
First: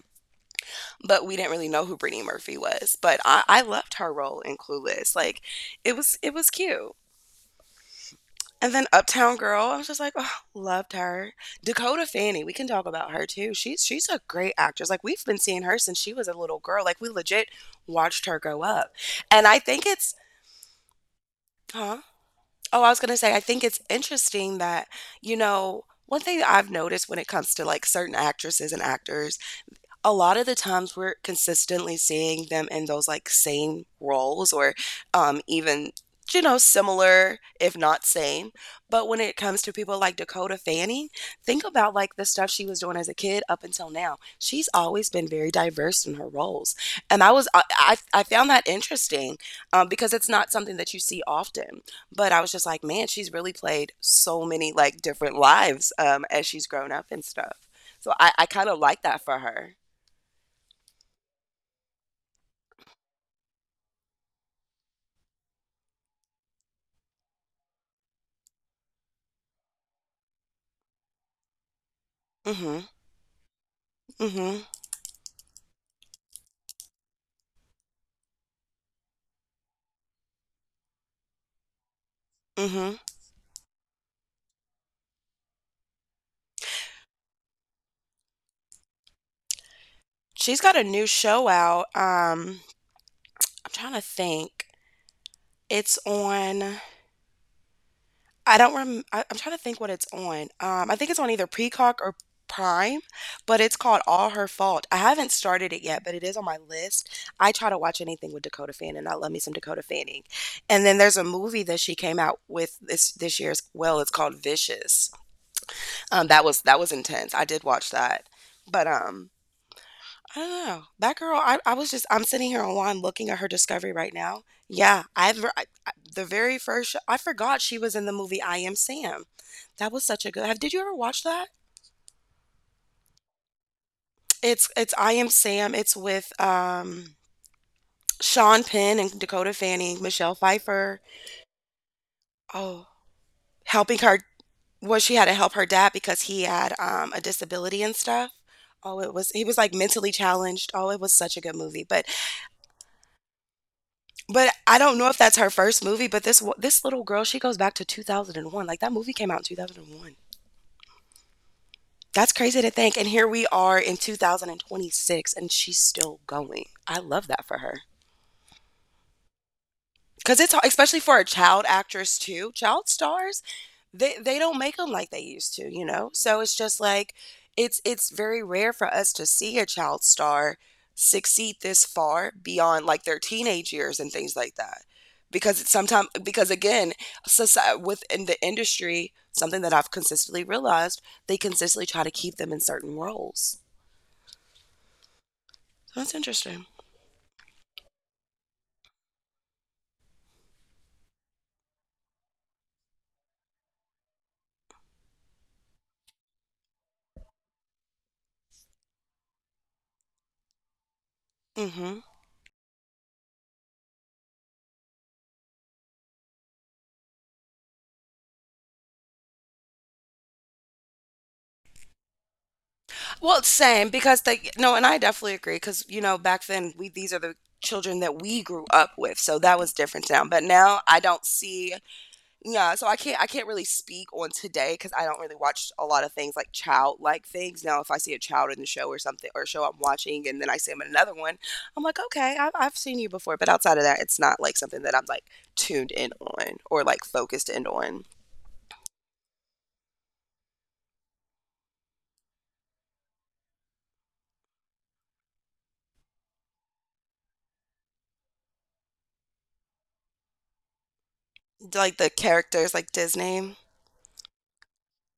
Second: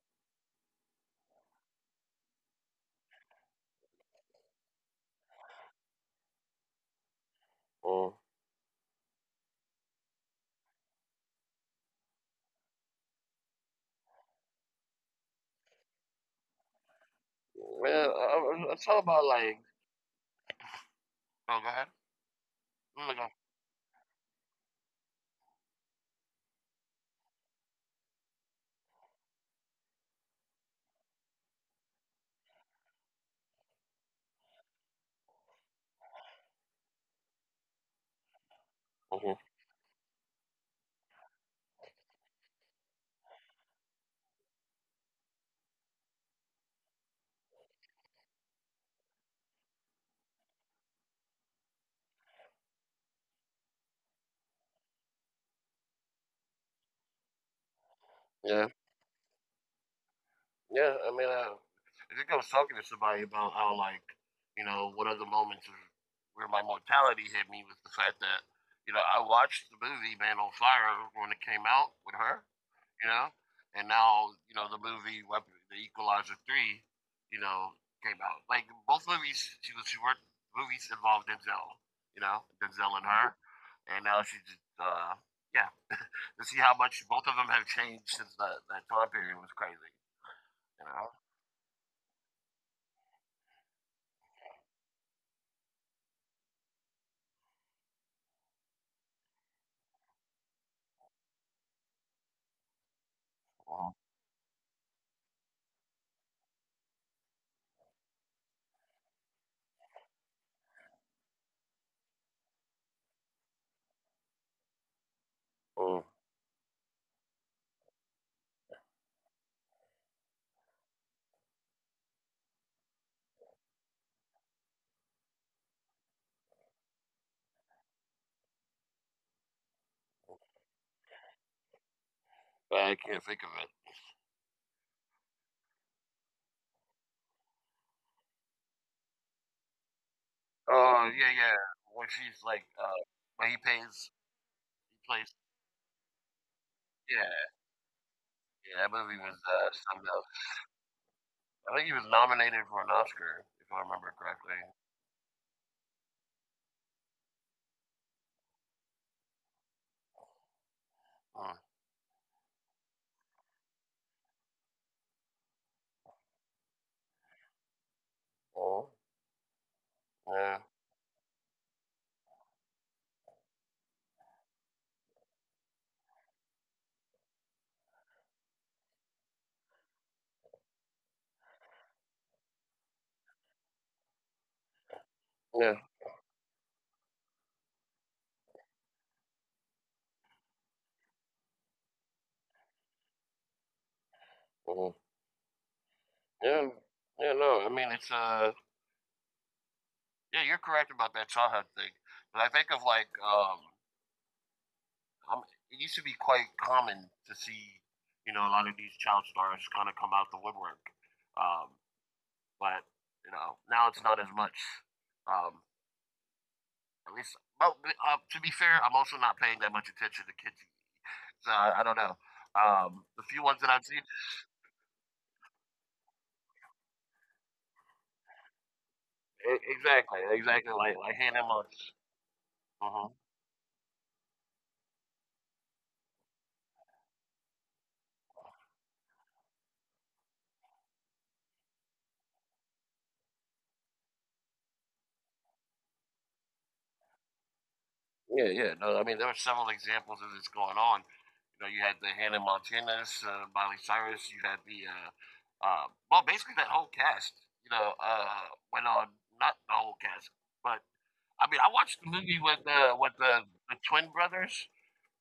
Speaker 2: but we didn't really know who Brittany Murphy was. But I loved her role in Clueless. Like it was cute. And then Uptown Girl, I was just like, oh, loved her. Dakota Fanning, we can talk about her too. She's a great actress. Like we've been seeing her since she was a little girl. Like we legit
Speaker 1: Man,
Speaker 2: watched her grow
Speaker 1: it's
Speaker 2: up.
Speaker 1: all about
Speaker 2: And I
Speaker 1: like,
Speaker 2: think it's
Speaker 1: oh, go ahead.
Speaker 2: huh? Oh, I was
Speaker 1: Oh my
Speaker 2: gonna
Speaker 1: God.
Speaker 2: say, I think it's interesting that, you know, one thing that I've noticed when it comes to like certain actresses and actors, a lot of the times we're consistently seeing them in those like same roles, or even you know, similar if not same. But when it
Speaker 1: Mhm.
Speaker 2: comes to people like Dakota Fanning, think about like the stuff she was doing as a kid up until now. She's always been very diverse in her roles. And i was i, I I found that interesting, because it's not something that you see often. But I was just like, man, she's really played so many like different lives, as she's grown up and stuff. So I
Speaker 1: Yeah,
Speaker 2: kind of like that for her.
Speaker 1: yeah. I mean, I think I was talking to somebody about how, like, you know, one of the moments of where my mortality hit me was the fact that, you know, I watched the movie Man on Fire when it came out with her,
Speaker 2: Mhm,
Speaker 1: you know, and now, you
Speaker 2: mhm,
Speaker 1: know, the movie Weapon, The Equalizer 3, you know, came out. Like, both movies, she worked, movies involved Denzel, you know, Denzel
Speaker 2: mhm.
Speaker 1: and her, and now just, yeah, to see how much both of them have changed since that time period was crazy.
Speaker 2: She's got a
Speaker 1: You
Speaker 2: new
Speaker 1: know,
Speaker 2: show out. I'm trying to think. It's on, I don't rem I I'm trying to think what it's on. I think it's on either Peacock or Prime, but it's
Speaker 1: oh,
Speaker 2: called All Her Fault. I haven't started it yet, but it is on my list. I try to watch anything with Dakota Fanning. I love me some Dakota Fanning. And then there's a movie that she came out with this year as well. It's called Vicious.
Speaker 1: oh,
Speaker 2: That was that was intense. I did watch that. But I don't know. That girl, I was just, I'm sitting here online looking at her discovery right now. Yeah, the very first, I forgot she was in the movie I Am Sam. That was such a good, have, did you ever watch that?
Speaker 1: I can't think of it.
Speaker 2: It's I Am Sam. It's with, Sean Penn and Dakota Fanning, Michelle Pfeiffer.
Speaker 1: Oh yeah, yeah. When she's like,
Speaker 2: Oh,
Speaker 1: when he
Speaker 2: helping
Speaker 1: pays,
Speaker 2: her, well,
Speaker 1: he
Speaker 2: she had to
Speaker 1: plays.
Speaker 2: help her dad because he had, a
Speaker 1: Yeah,
Speaker 2: disability and stuff.
Speaker 1: yeah. That
Speaker 2: Oh,
Speaker 1: movie was
Speaker 2: he was like
Speaker 1: something
Speaker 2: mentally
Speaker 1: else.
Speaker 2: challenged. Oh, it was such a good
Speaker 1: I
Speaker 2: movie.
Speaker 1: think he was
Speaker 2: But
Speaker 1: nominated for an Oscar, if I remember
Speaker 2: But
Speaker 1: correctly.
Speaker 2: I don't know if that's her first movie, but this little girl, she goes back to 2001. Like that movie came out in 2001.
Speaker 1: Mm.
Speaker 2: That's crazy to think. And here we are in 2026 and she's still going. I love that for her.
Speaker 1: Oh,
Speaker 2: Because it's
Speaker 1: yeah,
Speaker 2: hard, especially for a child actress too. Child stars, they don't make them like they used to, you know. So it's just like it's very rare for us to see a child star succeed this far beyond like their teenage years and things like that. Because it's
Speaker 1: yeah,
Speaker 2: sometimes because again, society within the industry, something that I've consistently realized, they consistently try to keep them in certain roles.
Speaker 1: mhm,
Speaker 2: So that's interesting.
Speaker 1: yeah, yeah. No, I mean it's yeah. You're correct about that Sawhut thing, but I think of like I'm, it used to be quite common to see, you know, a lot of these child stars kind of come out the woodwork. Um,
Speaker 2: Hmm.
Speaker 1: but you know, now it's not as much. Um, at least, well, to be fair, I'm also not paying that much attention to kids. So I don't know. The few
Speaker 2: Well,
Speaker 1: ones that I've
Speaker 2: same,
Speaker 1: seen,
Speaker 2: because they no, and I definitely agree because, you know, back then, we these are the children that we grew up with, so that
Speaker 1: e-
Speaker 2: was different
Speaker 1: exactly,
Speaker 2: now. But
Speaker 1: exactly,
Speaker 2: now I
Speaker 1: like
Speaker 2: don't
Speaker 1: Hannah
Speaker 2: see,
Speaker 1: Montana.
Speaker 2: yeah.
Speaker 1: Uh
Speaker 2: So
Speaker 1: huh.
Speaker 2: I can't really speak on today because I don't really watch a lot of things like child like things. Now, if I see a child in the show or something, or a show I'm watching, and then I see him in another one, I'm like, okay, I've seen you before. But outside of that, it's not like something that I'm like tuned in on or like focused in on,
Speaker 1: Yeah, yeah. No, I mean there are several examples of this going on. You know, you had the Hannah Montanas, Miley Cyrus. You had the uh, well, basically that whole cast. You know, went on, not the whole cast, but I mean, I watched
Speaker 2: like
Speaker 1: the
Speaker 2: the
Speaker 1: movie with
Speaker 2: characters like Disney.
Speaker 1: the twin brothers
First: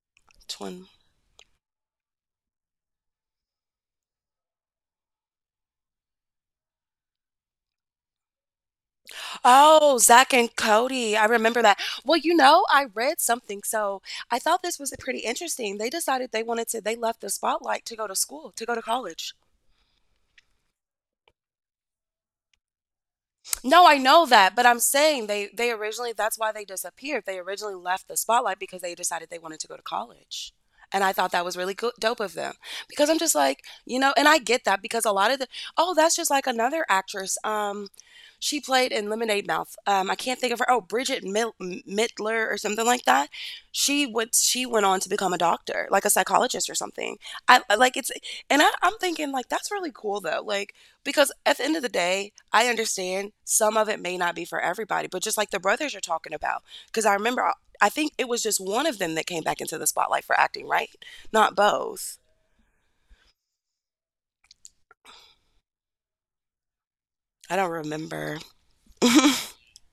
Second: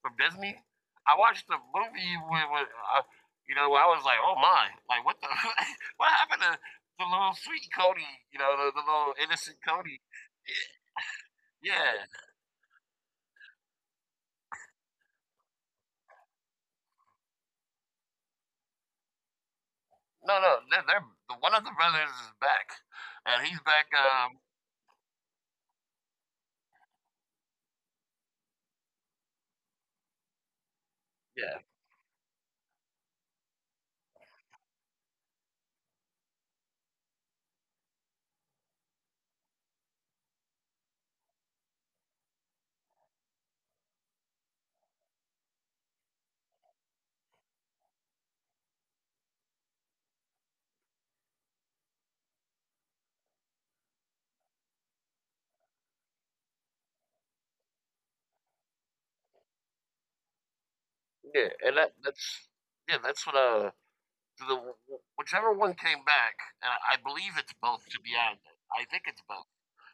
Speaker 1: from
Speaker 2: Which
Speaker 1: Disney.
Speaker 2: one?
Speaker 1: I watched the movie with, uh, you know, I was like, oh my, like what the what happened to the little sweet Cody? You know, the little innocent
Speaker 2: Oh,
Speaker 1: Cody.
Speaker 2: Zach and Cody. I remember that.
Speaker 1: Yeah,
Speaker 2: Well, you know, I read something, so I thought this was pretty interesting. They decided they wanted to, they left the spotlight to go to school, to go to college.
Speaker 1: no, no, they're the one of the brothers is back, and he's
Speaker 2: No,
Speaker 1: back.
Speaker 2: I know that, but I'm saying they originally, that's why they disappeared. They originally left the spotlight because they decided they wanted to go to college. And I thought that was
Speaker 1: Yeah,
Speaker 2: really dope of them because I'm just like, you know, and I get that because a lot of the oh, that's just like another actress. She played in Lemonade Mouth. I can't think of her. Oh, Bridget Mittler or something like that. She went on to become a doctor, like a psychologist or something. I I- like it's, I'm thinking like that's really cool though. Like because at the end of the day, I understand some of it may not be for everybody, but just like the brothers you're talking about, because I remember, I think it was just one of them that came back into the spotlight for acting, right?
Speaker 1: Yeah,
Speaker 2: Not
Speaker 1: and that
Speaker 2: both.
Speaker 1: that's yeah, that's what, the whichever one came back, and I believe it's
Speaker 2: I don't
Speaker 1: both to be honest.
Speaker 2: remember.
Speaker 1: I think it's both,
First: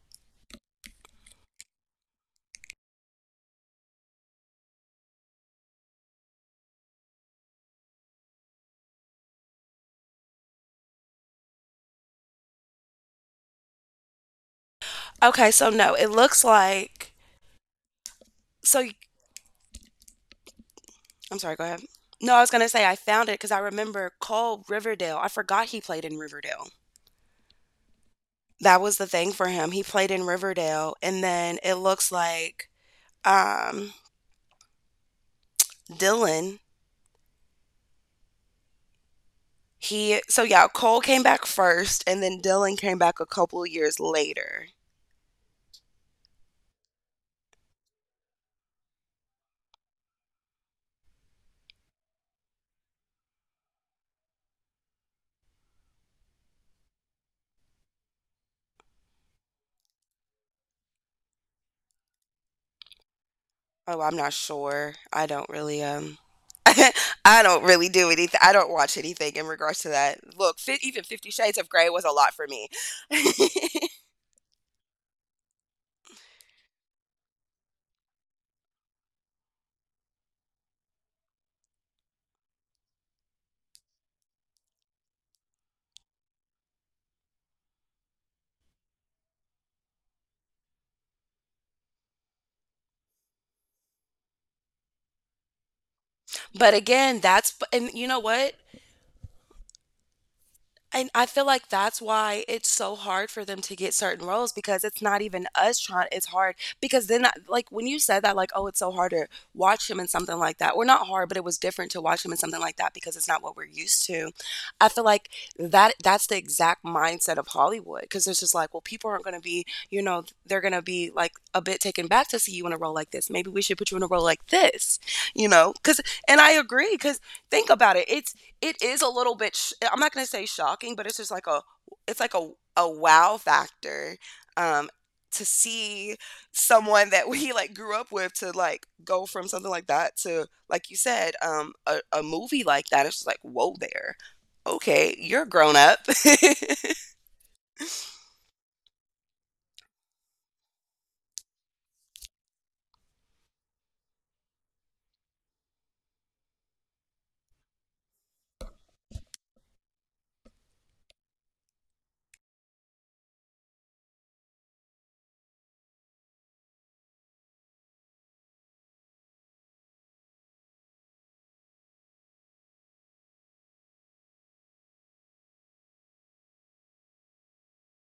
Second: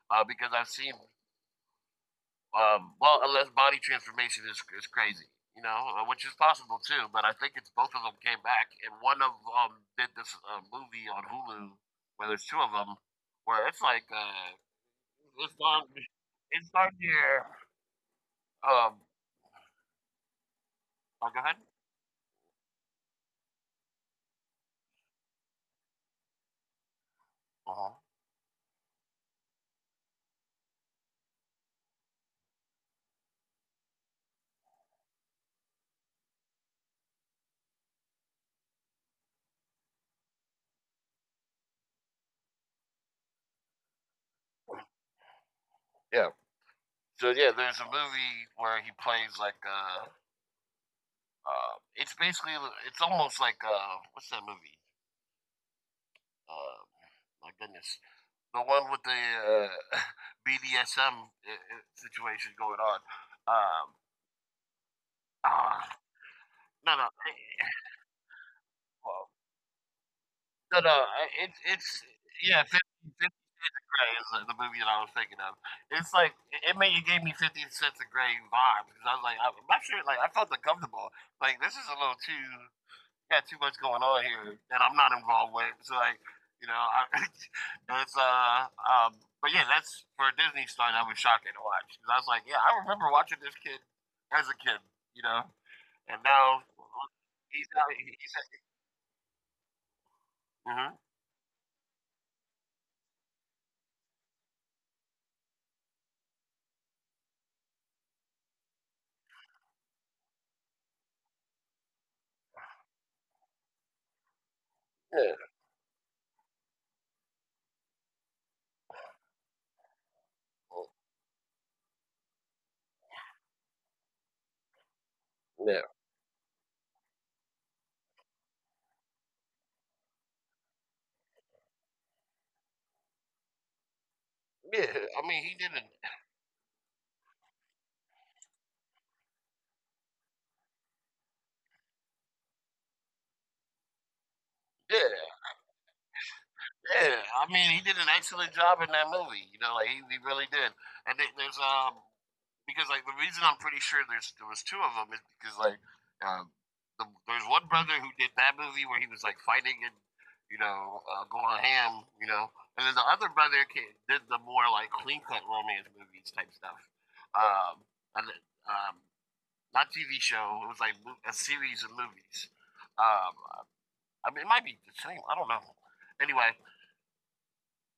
Speaker 1: because I've seen, well, unless body transformation is crazy, you know, which is possible too, but I think it's both of them came back, and one of did this, movie on Hulu where there's 2 of them where it's like,
Speaker 2: Okay,
Speaker 1: it's
Speaker 2: so no,
Speaker 1: on
Speaker 2: it looks
Speaker 1: it's on
Speaker 2: like.
Speaker 1: your,
Speaker 2: So y-
Speaker 1: um
Speaker 2: I'm
Speaker 1: oh, go
Speaker 2: sorry, go
Speaker 1: ahead?
Speaker 2: ahead. No, I was going to say I found it because I remember Cole Riverdale. I forgot he played in Riverdale.
Speaker 1: Uh-huh.
Speaker 2: That was the thing for him. He played in Riverdale. And then it looks like um, Dylan. He so yeah, Cole came back first and then Dylan came back a couple of years later.
Speaker 1: Yeah. So, yeah, there's a movie where he plays like, a It's basically, it's almost like what's that movie? Uh, my goodness, the one with the uh, BDSM situation going on.
Speaker 2: Oh, I'm not
Speaker 1: Um,
Speaker 2: sure. I don't really
Speaker 1: ah,
Speaker 2: I
Speaker 1: no, no,
Speaker 2: don't really do
Speaker 1: eh,
Speaker 2: anything. I don't watch anything in
Speaker 1: well,
Speaker 2: regards to that. Look, fit, even
Speaker 1: no,
Speaker 2: 50
Speaker 1: no.
Speaker 2: Shades of Grey was a lot
Speaker 1: It's
Speaker 2: for me.
Speaker 1: yeah, 50, 50 Gray is the movie that I was thinking of. It's like it gave me 50 Shades of Gray vibe because I was like, I'm not sure. Like I felt uncomfortable. Like this is a little too Got too much going on here that I'm not involved with. It's like, you know, it's but yeah, that's for a Disney stunt. I was shocking to watch 'cause I was like, yeah, I remember watching this kid as a kid, you know, and
Speaker 2: But
Speaker 1: now
Speaker 2: again, that's and you know
Speaker 1: he's out.
Speaker 2: what? And I feel
Speaker 1: Mhm.
Speaker 2: like that's why it's so hard for them to get certain roles because it's not even us trying. It's hard because then, I- like when you said that, like, oh, it's so hard to watch him in something like that. We not hard, but it was different to watch him in something like that because it's not what we're used to. I feel like
Speaker 1: Yeah,
Speaker 2: that's the exact mindset of Hollywood because it's just like, well, people aren't going to be, you know, they're going to be like a bit taken back to see you in a role like this. Maybe we should put you in a role like this, you know? Because
Speaker 1: yeah,
Speaker 2: and I agree because think about it. It's it is a little bit I'm not going to say shocking but it's just like a it's like a wow factor um
Speaker 1: yeah.
Speaker 2: to
Speaker 1: I mean, he
Speaker 2: see
Speaker 1: didn't.
Speaker 2: someone that we like grew up with to like go from something like that to like you said a movie like that it's just like whoa there okay you're
Speaker 1: Yeah,
Speaker 2: grown up
Speaker 1: yeah, I mean, he did an excellent job in that movie. You know, like he really did. And there's because like the reason I'm pretty sure there was 2 of them is because like um the, there's one brother who did that movie where he was like fighting and you know going ham, you know, and then the other brother did the more like clean cut romance movies type stuff. Um, and then, um, not TV show. It was like a series of movies. Um, I mean, it might be the same. I don't know. Anyway,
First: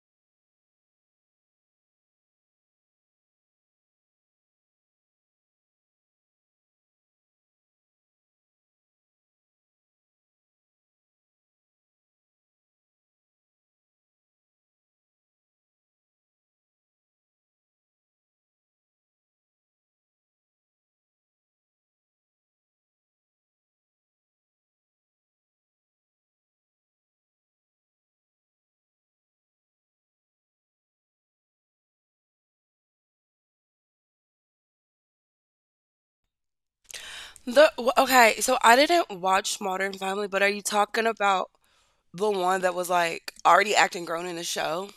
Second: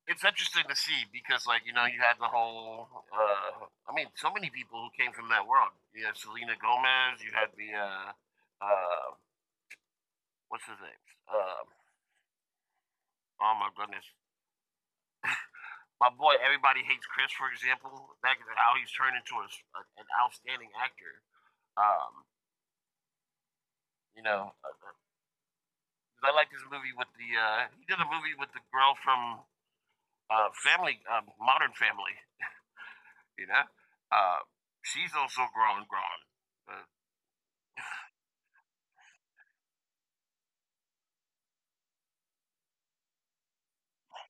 Speaker 1: it's interesting to see because, like, you know, you had the whole. So many people who came from that world. You had Selena Gomez. You had the uh, what's his name? Oh my goodness, my boy. Everybody Hates Chris, for example. That is how he's turned into an outstanding actor. Um, you know, uh, uh, I like his movie with the. He did a movie with the girl from Family, Modern Family. You know, uh, she's also grown. Uh,
Speaker 2: Okay, so I didn't watch Modern Family, but are you talking about the one that was like already acting grown in the show?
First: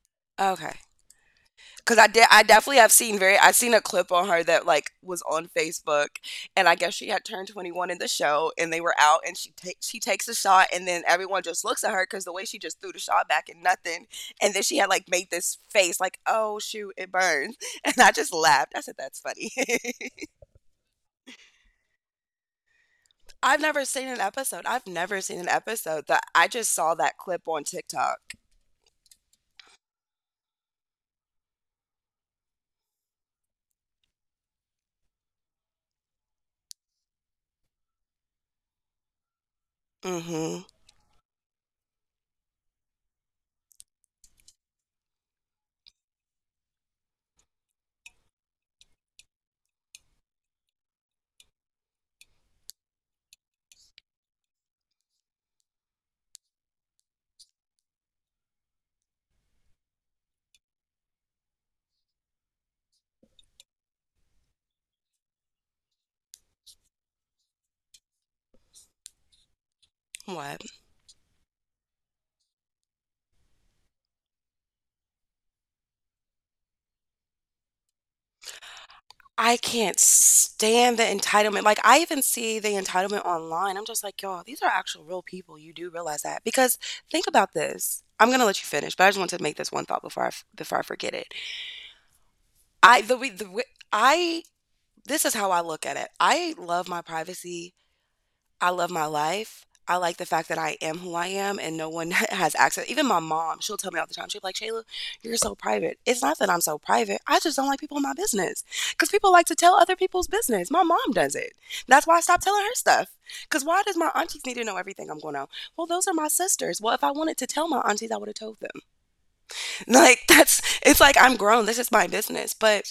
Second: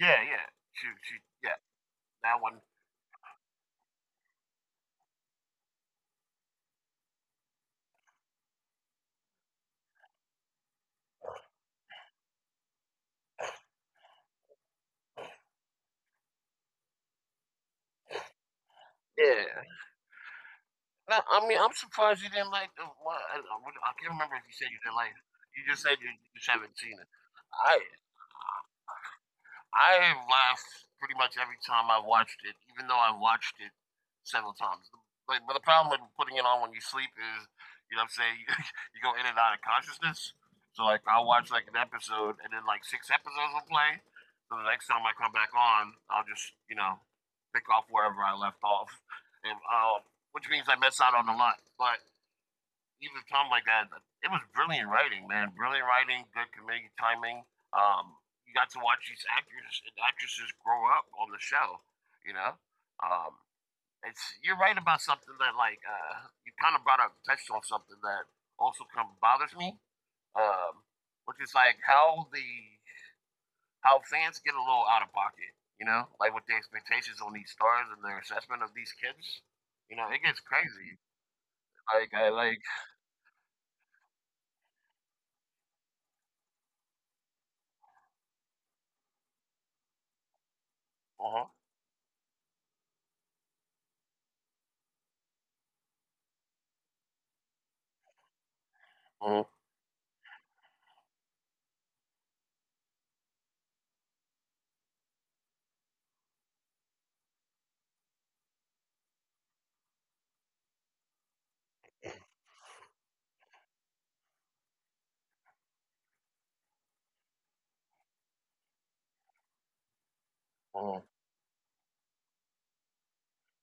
Speaker 1: Yeah, yeah.
Speaker 2: Okay.
Speaker 1: She yeah,
Speaker 2: Cause
Speaker 1: that
Speaker 2: I
Speaker 1: one.
Speaker 2: definitely have seen very. I seen a clip on her that like was on Facebook, and I guess she had turned 21 in the show, and they were out, and she takes a shot, and then everyone just looks at her because the way she just threw the shot back and nothing, and then she had like made this face like, oh shoot, it burns, and I just laughed. I said that's
Speaker 1: Yeah.
Speaker 2: funny.
Speaker 1: No, I mean, I'm surprised you didn't like the one. I,
Speaker 2: I've
Speaker 1: I
Speaker 2: never
Speaker 1: can't
Speaker 2: seen
Speaker 1: remember
Speaker 2: an
Speaker 1: if you said you
Speaker 2: episode.
Speaker 1: didn't like
Speaker 2: I've
Speaker 1: it.
Speaker 2: never seen
Speaker 1: You
Speaker 2: an
Speaker 1: just said you
Speaker 2: episode that
Speaker 1: just
Speaker 2: I
Speaker 1: haven't
Speaker 2: just
Speaker 1: seen it.
Speaker 2: saw that clip
Speaker 1: I
Speaker 2: on TikTok.
Speaker 1: I laugh pretty much every time I've watched it, even though I've watched it several times. But the problem with putting it on when you sleep is, you know what I'm saying, you go in and out of consciousness. So, like,
Speaker 2: Mm-hmm.
Speaker 1: I'll watch, like, an episode, and then, like, six episodes will play. So the next time I come back on, I'll just, you know, pick off wherever I left off. And, uh, which means I miss out on a lot. But even something like that. It was brilliant writing, man. Brilliant writing, good comedic timing. Um, you got to watch these actors and actresses grow up on the show. You know, um, it's you're right about something that like you kind of brought up, touched on something that also kind of bothers me, um,
Speaker 2: What?
Speaker 1: which is like how the how fans get a little out of pocket. You know, like with the expectations on these stars and their assessment of these kids. You know, it
Speaker 2: I
Speaker 1: gets
Speaker 2: can't
Speaker 1: crazy.
Speaker 2: stand the
Speaker 1: Like I
Speaker 2: entitlement, like,
Speaker 1: like.
Speaker 2: I even see the entitlement online, I'm just like, "Y'all, these are actual real people, you do realize that?" Because think about this I'm gonna let you finish, but I just want to make this one thought
Speaker 1: Uh huh.
Speaker 2: before I forget it. I the we the way I This is how I look at it. I love my privacy.
Speaker 1: Uh
Speaker 2: I
Speaker 1: huh.
Speaker 2: love my life. I like the fact that I am who I am and no one has access. Even my mom, she'll tell me all the time, she'll be like, Shayla, you're so private. It's not that I'm so private. I just don't like people in my business because people like to tell other people's business. My mom does it. That's why I stopped telling her stuff. Because why does my aunties need to know everything I'm going on? Well, those are my sisters. Well, if I wanted to tell my aunties, I would have told them. Like,
Speaker 1: Uh-huh.
Speaker 2: that's, it's like I'm grown. This is my business. But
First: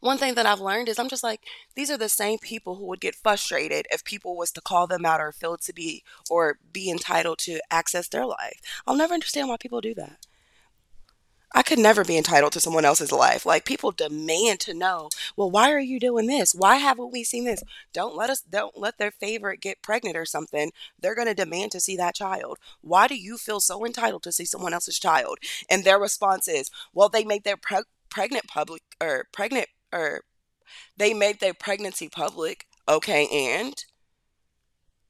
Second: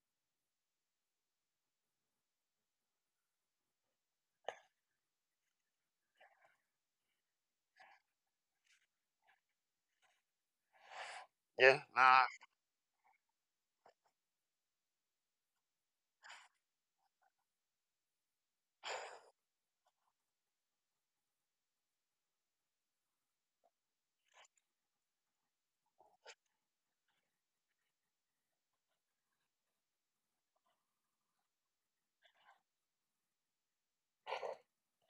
Speaker 2: one thing that I've learned is I'm just like these are the same people who would get frustrated if people was to call them out or feel to be or be entitled to access their life. I'll never understand why people do that. I could
Speaker 1: Yeah.
Speaker 2: never be
Speaker 1: Nah.
Speaker 2: entitled to someone else's life. Like people demand to know, well, why are you doing this? Why haven't we seen this? Don't let their favorite get pregnant or something. They're going to demand to see that child. Why do you feel so entitled to see someone else's child? And their response is, well, they make their pre- pregnant public or pregnant or they made their pregnancy public. Okay, and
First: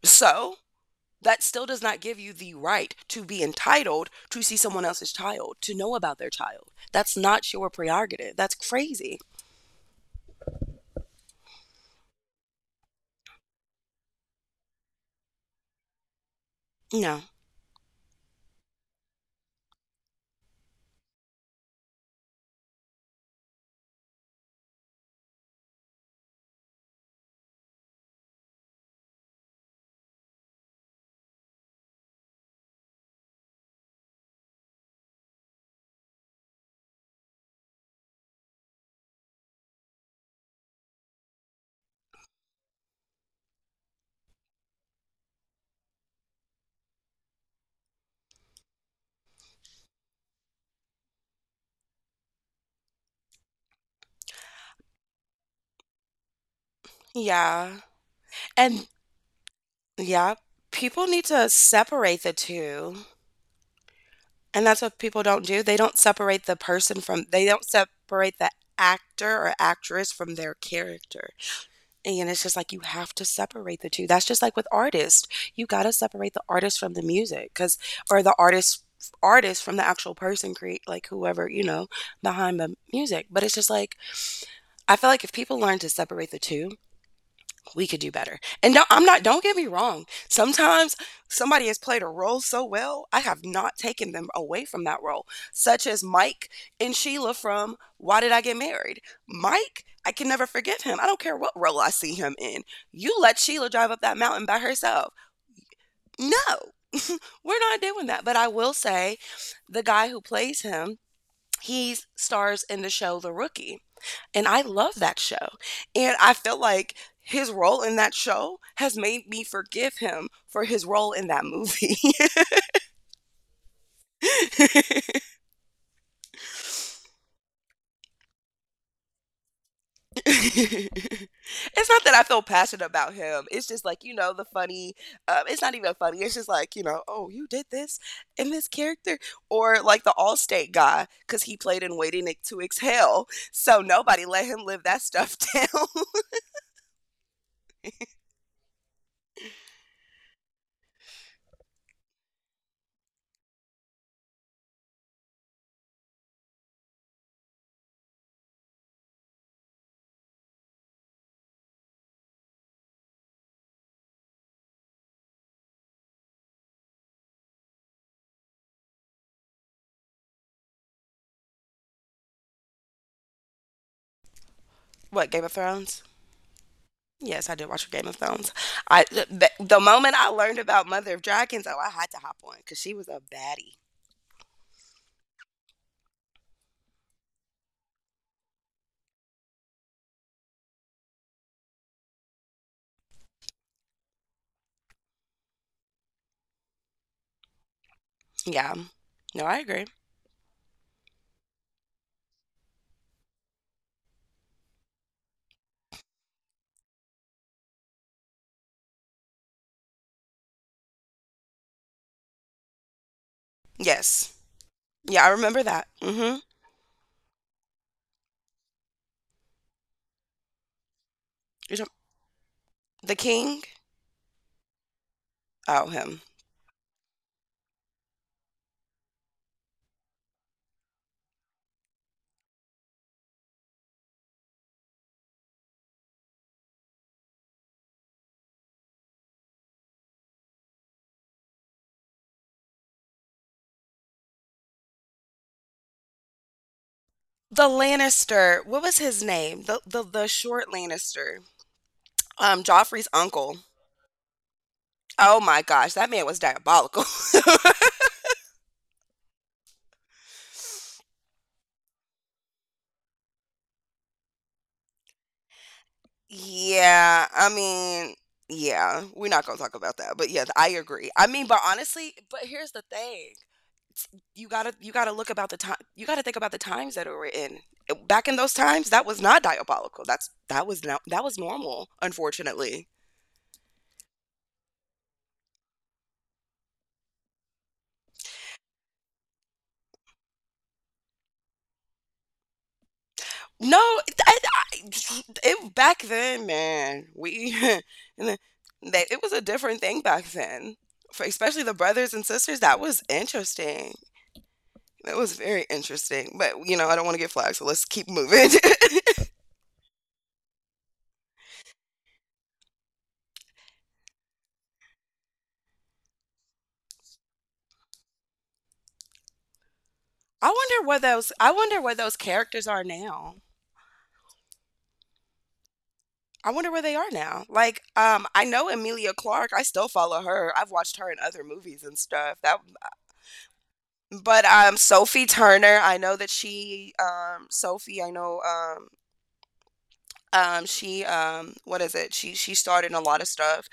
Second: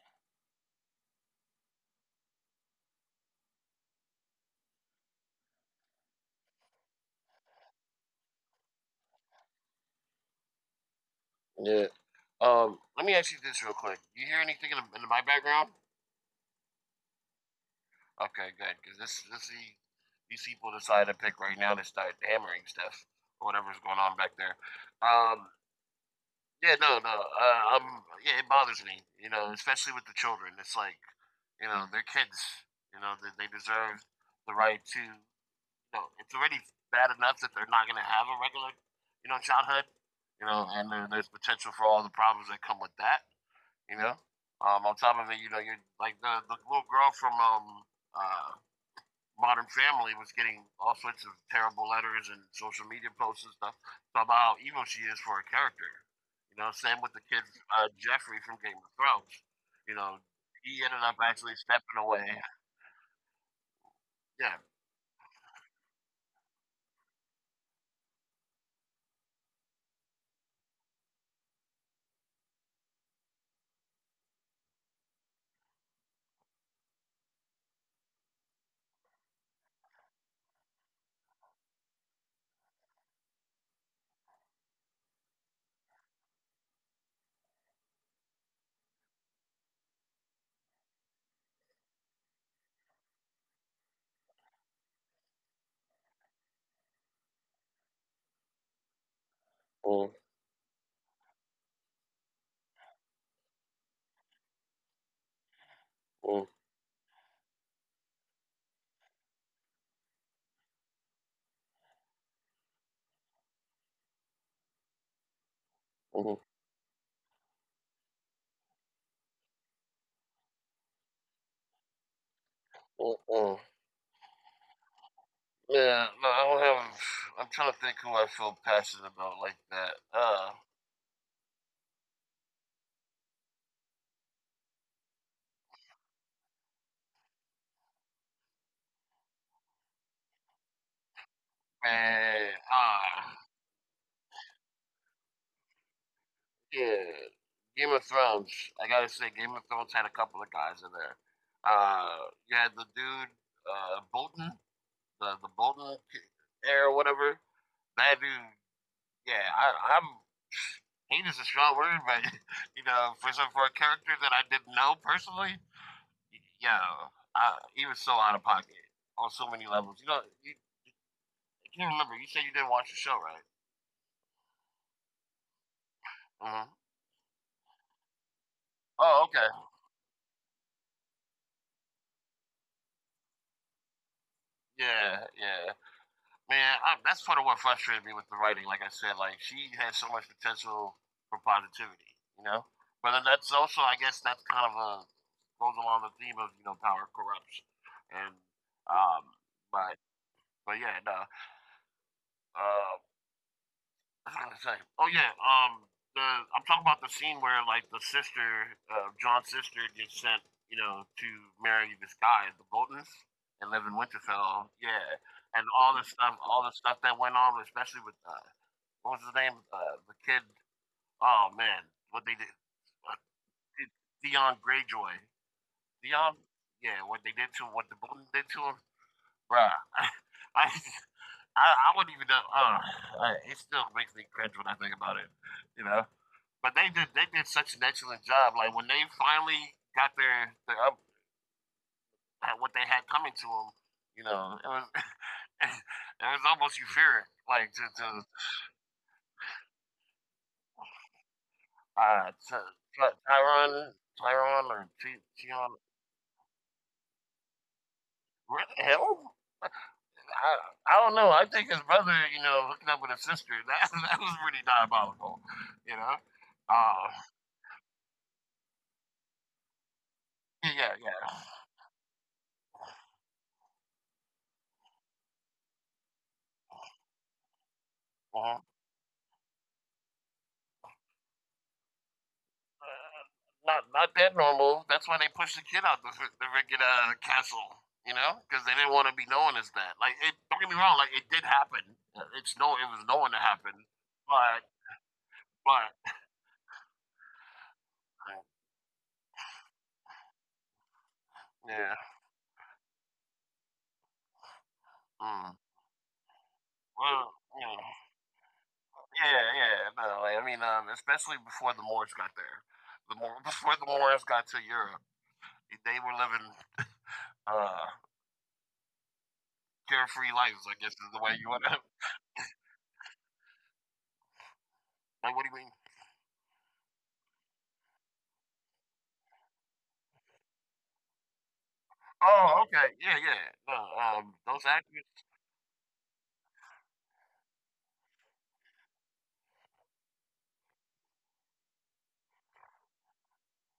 Speaker 2: so that still does not give you the right to be entitled to see someone else's child, to know about their child. That's not your prerogative. That's crazy.
Speaker 1: Yeah. Um, let me ask you this real quick. You hear anything in my background?
Speaker 2: No.
Speaker 1: Okay, good. Because these people decided to pick right now to start hammering stuff or whatever's going on back there. Um. Yeah. No. No. Yeah. It bothers me. You know, especially with the children. It's like, you know, they're kids. You know, they deserve the right to. You know, it's already bad enough that they're not going to have a regular, you know, childhood. You know, and there's potential for all the problems that come with that. You know, on top of it, you know, you're like the little girl from uh, Modern Family was getting all sorts of terrible letters and social media posts and stuff about how evil she is for her character. You know, same with the kid
Speaker 2: Yeah.
Speaker 1: Jeffrey
Speaker 2: And
Speaker 1: from Game of Thrones. You
Speaker 2: yeah,
Speaker 1: know,
Speaker 2: people
Speaker 1: he
Speaker 2: need
Speaker 1: ended
Speaker 2: to
Speaker 1: up actually
Speaker 2: separate
Speaker 1: stepping
Speaker 2: the
Speaker 1: away.
Speaker 2: two. And that's
Speaker 1: Yeah.
Speaker 2: what people don't do. They don't separate the person from, they don't separate the actor or actress from their character. And it's just like you have to separate the two. That's just like with artists. You got to separate the artist from the music cuz or the artist artist from the actual person create like whoever, you know, behind the music. But it's just like I feel like if people learn to separate the two, we could do better. And no, I'm not, don't get me wrong. Sometimes somebody has played a role so well, I have not taken them away from that role, such as Mike and Sheila from Why Did I Get Married? Mike, I can
Speaker 1: Mm,
Speaker 2: never forgive him. I don't care what role I see him in. You let Sheila drive up that mountain by herself. No,
Speaker 1: mm,
Speaker 2: we're not doing that. But I will say the guy who plays him, he stars in the show The Rookie. And I love that show. And I feel
Speaker 1: mm,
Speaker 2: like his role in that show has made me forgive him for his role in that movie.
Speaker 1: mm, mm. Yeah, no, I don't have. I'm trying to think who I feel passionate about like that.
Speaker 2: It's not that I feel passionate about him. It's just like, you know, the funny, it's not even funny. It's just like, you know, oh, you did this in this character. Or like the Allstate guy, because he played in Waiting to
Speaker 1: Man,
Speaker 2: Exhale.
Speaker 1: ah, Uh,
Speaker 2: So nobody let him live that stuff down.
Speaker 1: Yeah, Game of Thrones. I gotta say, Game of Thrones had a couple of guys in there. You had the dude Bolton, the Bolton heir or whatever. That dude, yeah, I'm. Hate is a strong word, but you know, for a character that I didn't know personally, yeah, I, he was so out of pocket on so many levels. You know, you, I can't remember. You said you didn't watch the show, right?
Speaker 2: What, Game of Thrones?
Speaker 1: Mm-hmm.
Speaker 2: Yes, I did watch Game of Thrones. I
Speaker 1: Oh,
Speaker 2: the,
Speaker 1: okay.
Speaker 2: the moment I learned about Mother of Dragons, oh, I had to hop on because she was a baddie.
Speaker 1: Yeah, yeah. Man, I, that's part of what frustrated me with the writing. Like I said, like she has so much potential for positivity, you know. But that's also, I guess, that's kind of a goes along the theme of you know power corrupts, and
Speaker 2: Yeah.
Speaker 1: um,
Speaker 2: No, I agree.
Speaker 1: but but yeah, no, uh, what was I gonna say? Oh yeah, the I'm talking about the scene where like the sister, John's sister, gets sent, you know, to marry this guy, at the Boltons, and live in
Speaker 2: Yes.
Speaker 1: Winterfell. Yeah,
Speaker 2: Yeah, I remember
Speaker 1: and
Speaker 2: that. Mm-hmm.
Speaker 1: all the stuff that went on, especially with what was his name? The kid. Oh
Speaker 2: You're
Speaker 1: man,
Speaker 2: talk-
Speaker 1: what they did?
Speaker 2: the
Speaker 1: Uh,
Speaker 2: king.
Speaker 1: Dion Greyjoy.
Speaker 2: Oh, him.
Speaker 1: Dion. Yeah, what they did to him, what the Bolton did to him, bruh. I, I, I wouldn't even know. I, it still makes me cringe when I think about it. You know. But they did. They did such an excellent job. Like when they finally got their up, what they had coming to them. You know, it was it was almost euphoric.
Speaker 2: The
Speaker 1: Like to to
Speaker 2: Lannister. What was his name? The short Lannister.
Speaker 1: uh to
Speaker 2: Joffrey's uncle.
Speaker 1: Tyron or
Speaker 2: Oh my gosh, that
Speaker 1: Tion.
Speaker 2: man was diabolical.
Speaker 1: What the hell? I don't know. I think his brother, you know, hooking up with his sister, that was pretty diabolical, you know?
Speaker 2: Yeah,
Speaker 1: Uh,
Speaker 2: I mean, yeah, we're not gonna talk about that, but yeah, I agree. I
Speaker 1: yeah,
Speaker 2: mean, but
Speaker 1: yeah.
Speaker 2: honestly, but here's the thing. You gotta look about the time. You gotta think about the times that we're in. Back in those times,
Speaker 1: Uh-huh.
Speaker 2: that was not diabolical. That was no, that was normal. Unfortunately,
Speaker 1: Uh, not that normal. That's why they pushed the kid out the freaking castle, you know? Because they didn't want to be known as that. Like, it, don't get me wrong, like, it did happen. It's no, it was known to
Speaker 2: no.
Speaker 1: happen.
Speaker 2: It,
Speaker 1: But,
Speaker 2: I- it- Back
Speaker 1: but,
Speaker 2: then, man, we and then
Speaker 1: uh,
Speaker 2: they, it was a different thing back then. For especially the
Speaker 1: yeah.
Speaker 2: brothers and sisters, that was interesting. That was very
Speaker 1: Mm.
Speaker 2: interesting. But you know, I don't want to get
Speaker 1: Well,
Speaker 2: flagged, so let's
Speaker 1: yeah.
Speaker 2: keep moving.
Speaker 1: Yeah, yeah. No, I mean, especially before the Moors got there, the Moor, before the Moors got to Europe, they were living uh carefree lives. I guess is the way
Speaker 2: I
Speaker 1: you want to.
Speaker 2: wonder what those characters are now.
Speaker 1: Like, what do you mean?
Speaker 2: I wonder where they are now. Like, I know Emilia Clarke. I still follow her. I've watched her in other movies and stuff.
Speaker 1: Oh,
Speaker 2: That,
Speaker 1: okay. Yeah, yeah. No,
Speaker 2: but
Speaker 1: those actors.
Speaker 2: Sophie Turner. I know that she, Sophie. I know, she, what is it? She starred in a lot of stuff.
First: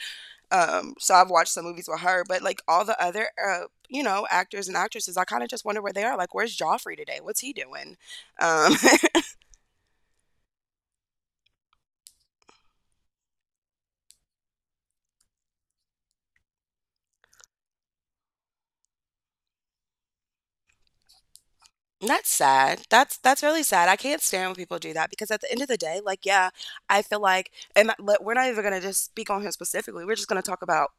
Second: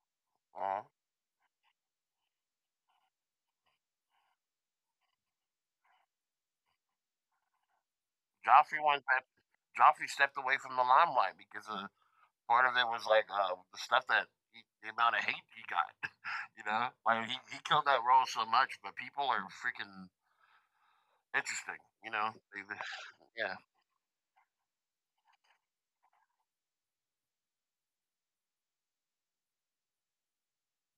Speaker 1: Uh,
Speaker 2: So I've watched some movies with her. But like all the other, you know, actors and actresses, I kind of just wonder where they are. Like, where's Joffrey today? What's he doing? Um,
Speaker 1: Joffrey one that Joffrey stepped away from the limelight because part of it was like the amount of hate he got. You know, like he killed that role so much, but people are freaking interesting. You
Speaker 2: That's
Speaker 1: know,
Speaker 2: sad. That's
Speaker 1: yeah.
Speaker 2: really sad. I can't stand when people do that because at the end of the day, like, yeah, I feel like, and we're not even gonna just speak on him specifically. We're just gonna talk about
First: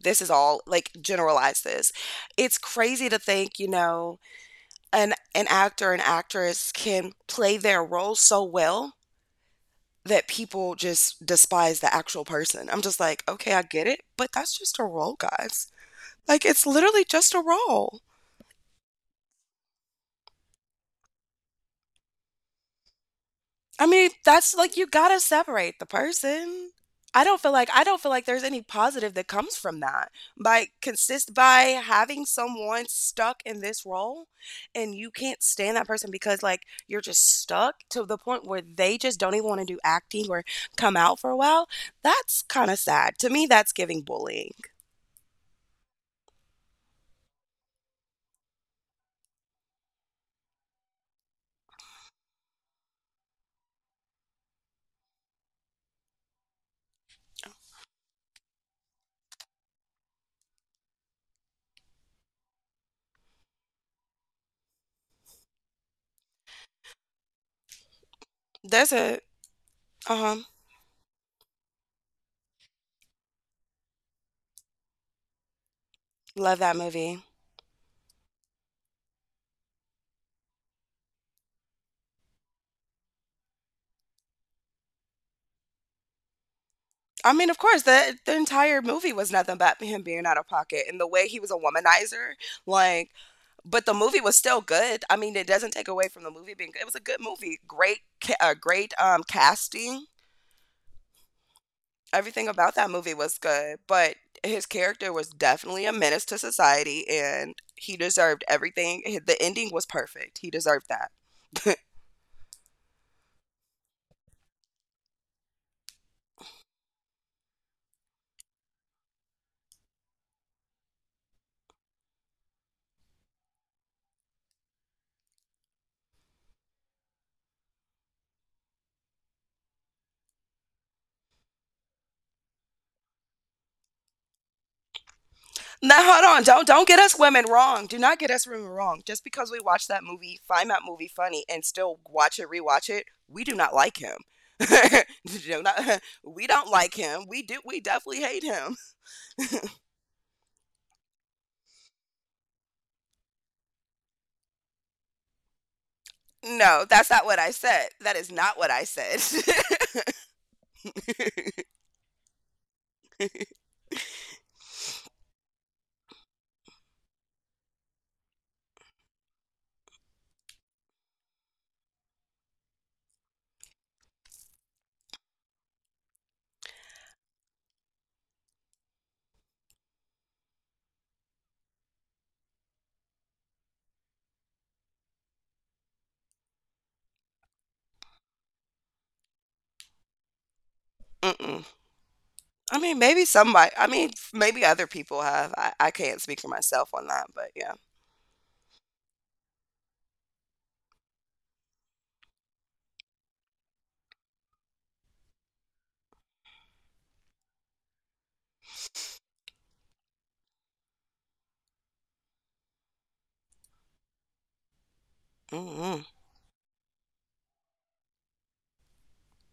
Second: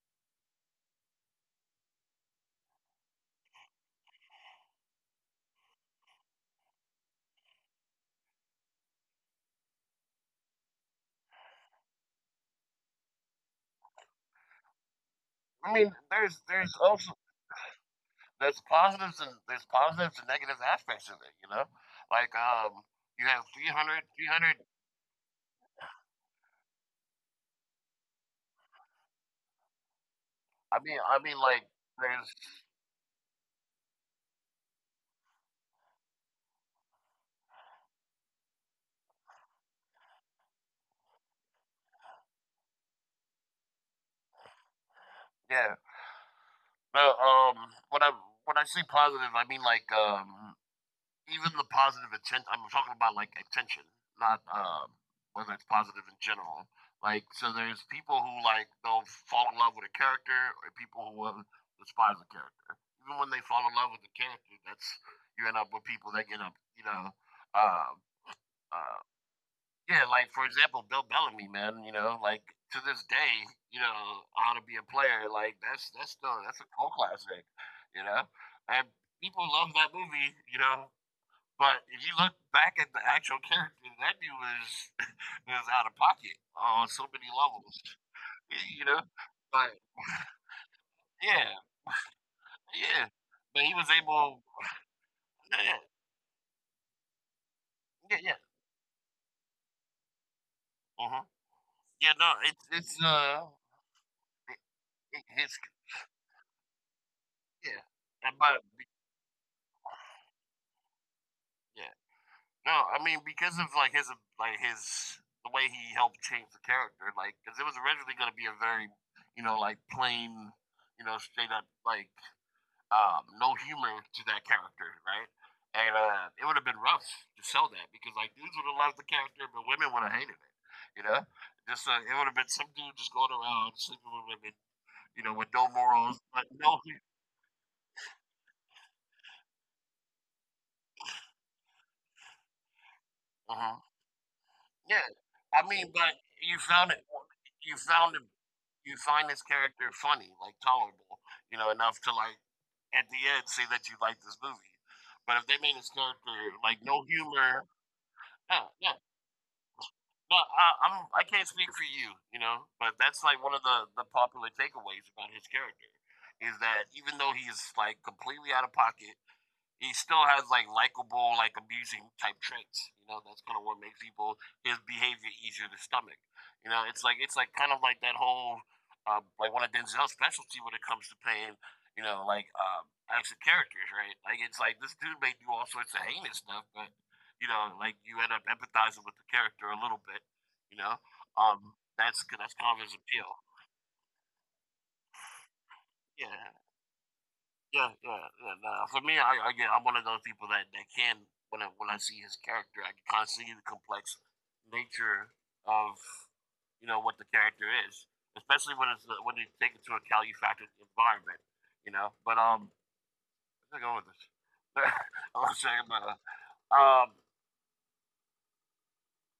Speaker 2: this is all like generalize this. It's crazy to think, you know, an actor and actress can play their role so well that people just despise the actual person. I'm just like, okay, I get it, but that's just a role, guys.
Speaker 1: I mean, there's
Speaker 2: Like, it's
Speaker 1: there's
Speaker 2: literally
Speaker 1: also
Speaker 2: just a role.
Speaker 1: there's positives and negative aspects of it, you know? Like you have three
Speaker 2: I
Speaker 1: hundred,
Speaker 2: mean,
Speaker 1: three
Speaker 2: that's
Speaker 1: hundred.
Speaker 2: like you gotta separate the person. I don't feel like there's any positive that comes from that. By
Speaker 1: I mean I
Speaker 2: consist
Speaker 1: mean like
Speaker 2: by having
Speaker 1: there's
Speaker 2: someone stuck in this role and you can't stand that person because like you're just stuck to the point where they just don't even want to do acting or come out for a while. That's kind of sad. To me, that's giving bullying.
Speaker 1: yeah. No, when I when I say positive I mean like even the positive intent I'm talking about like attention, not whether it's positive in general. Like so there's people who like they'll fall in love with a character or people who will despise a character. Even when they fall in love with the character, that's you end up with people that get up, you know, uh
Speaker 2: There's
Speaker 1: Uh,
Speaker 2: a
Speaker 1: yeah, like
Speaker 2: um
Speaker 1: for example, Bill Bellamy, man. You know, like to this day, you know, how to be a player. Like that's still
Speaker 2: Love
Speaker 1: that's
Speaker 2: that
Speaker 1: a cult
Speaker 2: movie.
Speaker 1: classic. You know, and people love that movie. You know, but if you look back at the actual character, that dude was was out of pocket on so
Speaker 2: I
Speaker 1: many
Speaker 2: mean, of course,
Speaker 1: levels.
Speaker 2: the entire
Speaker 1: You know,
Speaker 2: movie was nothing but
Speaker 1: but
Speaker 2: him being out of pocket and the way he was a
Speaker 1: yeah,
Speaker 2: womanizer, like
Speaker 1: yeah. But he
Speaker 2: but the
Speaker 1: was
Speaker 2: movie was
Speaker 1: able.
Speaker 2: still good. I mean, it doesn't
Speaker 1: Yeah,
Speaker 2: take away from the movie being good. It was a good movie. Great
Speaker 1: yeah,
Speaker 2: ca-
Speaker 1: yeah.
Speaker 2: uh, great um casting.
Speaker 1: Uh-huh. Yeah, no,
Speaker 2: Everything about that movie was good, but his
Speaker 1: it,
Speaker 2: character was
Speaker 1: it's
Speaker 2: definitely a menace to society and
Speaker 1: yeah.
Speaker 2: he deserved
Speaker 1: And But
Speaker 2: everything. The ending was perfect. He deserved that.
Speaker 1: yeah. No, I mean because of like his the way he helped change the character, like because it was originally going to be a very you know like plain you know straight up like no humor to that character, right? And it would have been rough to sell that because like dudes would have loved the character, but women would have hated it, you know. Just it would have been some dude just going around sleeping with women, you know,
Speaker 2: Now
Speaker 1: with no
Speaker 2: hold on, don't
Speaker 1: morals,
Speaker 2: don't get
Speaker 1: but
Speaker 2: us
Speaker 1: no.
Speaker 2: women wrong. Do not get us women wrong. Just because we watch that movie, find that movie funny, and still watch it, rewatch it, we do not like him.
Speaker 1: Uh-huh. Yeah,
Speaker 2: Do not,
Speaker 1: I mean,
Speaker 2: we
Speaker 1: but
Speaker 2: don't like
Speaker 1: you
Speaker 2: him.
Speaker 1: found
Speaker 2: We
Speaker 1: it
Speaker 2: do. We definitely
Speaker 1: you
Speaker 2: hate
Speaker 1: found him
Speaker 2: him.
Speaker 1: you find his character funny, like tolerable, you know, enough to like at the end say that you like this movie. But if they made his
Speaker 2: No,
Speaker 1: character
Speaker 2: that's not
Speaker 1: like
Speaker 2: what
Speaker 1: no
Speaker 2: I said.
Speaker 1: humor,
Speaker 2: That is not what I
Speaker 1: yeah,
Speaker 2: said.
Speaker 1: yeah. No, I'm I can't speak for you, you know, but that's like one of the popular takeaways about his character is that even though he's like completely out of pocket, he still has like likable, like amusing type traits. You know, that's kind of what makes people his behavior easier to stomach. You know, it's like kind of like that whole like one of Denzel's specialty when it comes to playing. You know, like action characters, right? Like it's like this dude may do all sorts of heinous stuff, but you know, like you end up empathizing with the character a little bit. You know,
Speaker 2: Mm-mm.
Speaker 1: that's
Speaker 2: I
Speaker 1: kind of
Speaker 2: mean,
Speaker 1: his
Speaker 2: maybe
Speaker 1: appeal.
Speaker 2: somebody. I mean, maybe other people have. I can't speak for
Speaker 1: Yeah,
Speaker 2: myself on that, but yeah.
Speaker 1: yeah, yeah, yeah. Nah, for me, I yeah, I'm one of those people that, that can when I see his character, I can constantly see the complex nature of you know what the character is, especially when it's when you take into account you factor the environment, you know. But where's I going with this? I'm not saying,
Speaker 2: Mm-mm.
Speaker 1: about um,